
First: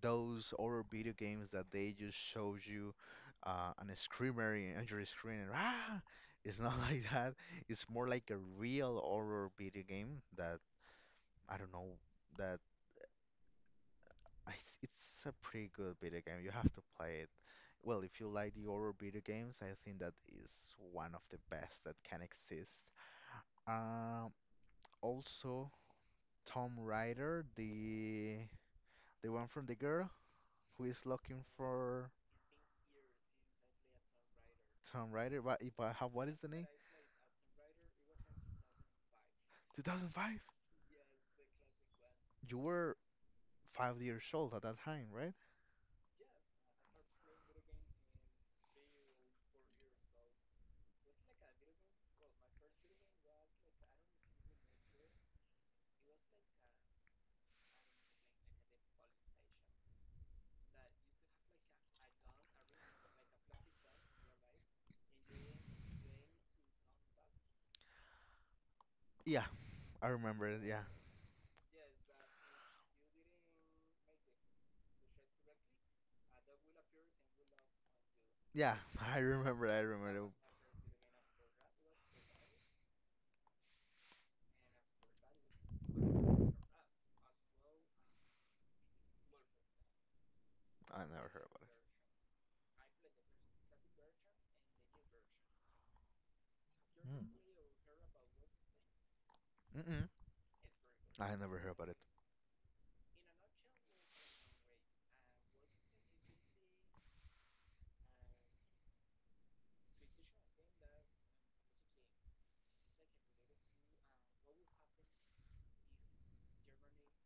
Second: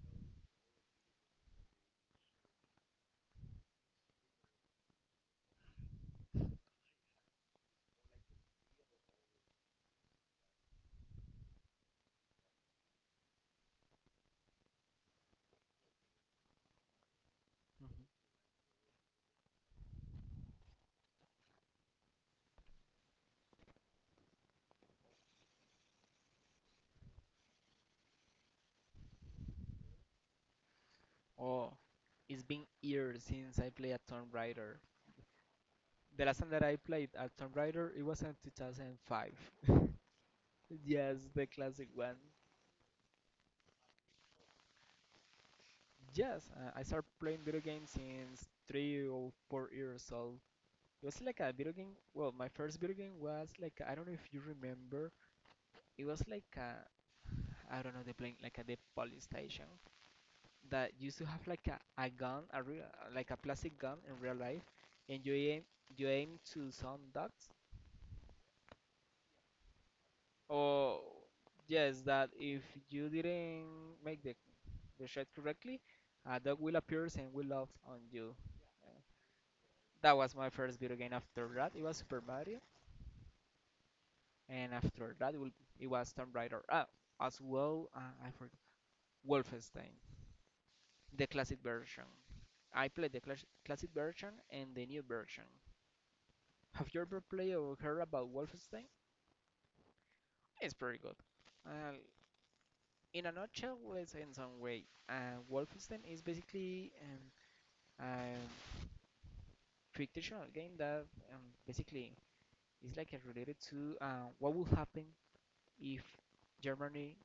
[SPEAKER 1] those horror video games that they just show you an screamer on your screen and ah it's not like that it's more like a real horror video game that I don't know that It's a pretty good video game. You have to play it. Well,
[SPEAKER 2] Hmm.
[SPEAKER 1] if you like the horror video games, I think that is one of the best that can exist. Um, Also, Tom Rider, the one from the girl who is looking
[SPEAKER 2] Oh,
[SPEAKER 1] for
[SPEAKER 2] it's been years since I played a Tomb Raider.
[SPEAKER 1] Tom Rider. What if I have
[SPEAKER 2] The
[SPEAKER 1] what is
[SPEAKER 2] last
[SPEAKER 1] the
[SPEAKER 2] time that
[SPEAKER 1] name?
[SPEAKER 2] I played a Tomb Raider, it was in 2005.
[SPEAKER 1] 2005.
[SPEAKER 2] Yes, the classic one.
[SPEAKER 1] You were 5 years old at that time, right?
[SPEAKER 2] Yes, I started playing video games since 3 or 4 years old. It was like a video game. Well, my first video game was like, I don't know if you remember. It was like a, I don't know, the playing like a the police station that used to have like a gun, a real like a plastic gun in real life, and you aim to some ducks.
[SPEAKER 1] Yeah, I remember. Yeah,
[SPEAKER 2] Or yes, that if you didn't make the shot correctly, a dog will appear and will love on you.
[SPEAKER 1] yeah, I remember. I
[SPEAKER 2] That
[SPEAKER 1] remember.
[SPEAKER 2] was my first video game. After that, it was Super Mario, and after that, was Tomb Raider. Ah, as well, I forgot Wolfenstein,
[SPEAKER 1] I
[SPEAKER 2] the
[SPEAKER 1] never heard
[SPEAKER 2] classic
[SPEAKER 1] about
[SPEAKER 2] version. I played the classic version and the new version. Have you ever played or heard about Wolfenstein?
[SPEAKER 1] it. Mm. Mm-mm.
[SPEAKER 2] It's pretty good.
[SPEAKER 1] I never heard about it.
[SPEAKER 2] Uh, in a nutshell, let's in some way, Wolfenstein is basically a fictional game that um, basically is like related to what would happen if Germany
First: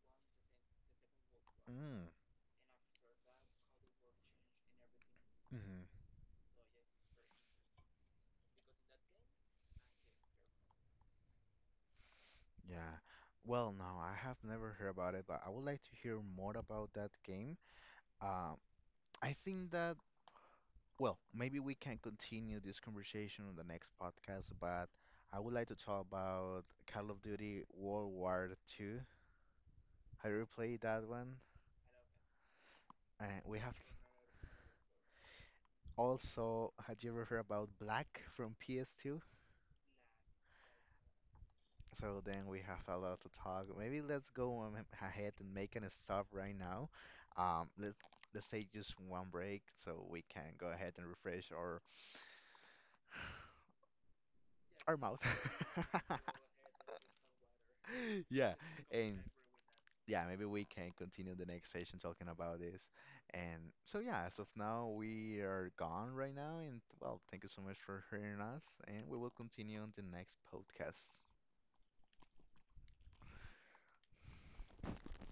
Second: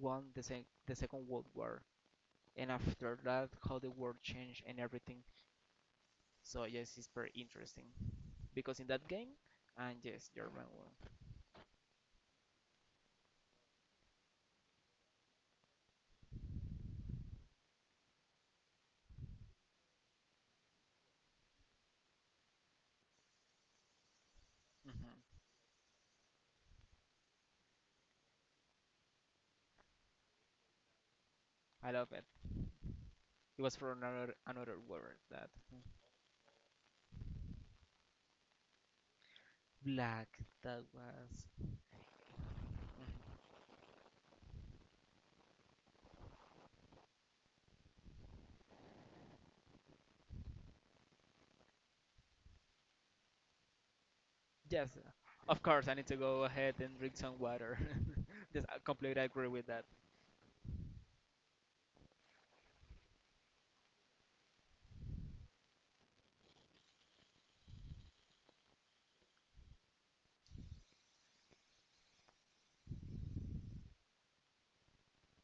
[SPEAKER 2] won the Second World War,
[SPEAKER 1] Mm.
[SPEAKER 2] and after that, how the world changed and everything.
[SPEAKER 1] Mm-hmm.
[SPEAKER 2] So yes, it's very interesting because in that game, and yes, German won.
[SPEAKER 1] Yeah. Well, no, I have never heard about it, but I would like to hear more about that game. Um, I think that, well, maybe we can continue this conversation on the next podcast, but
[SPEAKER 2] Mhm.
[SPEAKER 1] I would like to talk about Call of Duty World War II. Have you played that one?
[SPEAKER 2] I love it.
[SPEAKER 1] And we
[SPEAKER 2] It
[SPEAKER 1] have
[SPEAKER 2] was from another another world that
[SPEAKER 1] also, had you ever heard about Black from PS2?
[SPEAKER 2] black that was.
[SPEAKER 1] So then we have a lot to
[SPEAKER 2] Mhm.
[SPEAKER 1] talk. Maybe let's go ahead and make an stop right now. Let's take just one break so we can go ahead and refresh
[SPEAKER 2] Yes,
[SPEAKER 1] our mouth.
[SPEAKER 2] of course. I need to go ahead and drink some water.
[SPEAKER 1] Yeah,
[SPEAKER 2] Just I
[SPEAKER 1] and
[SPEAKER 2] completely agree with that.
[SPEAKER 1] yeah, maybe we can continue the next session talking about this. And so yeah, as of now we are gone right now, and well, thank you so much for hearing us, and we will continue on the next podcast.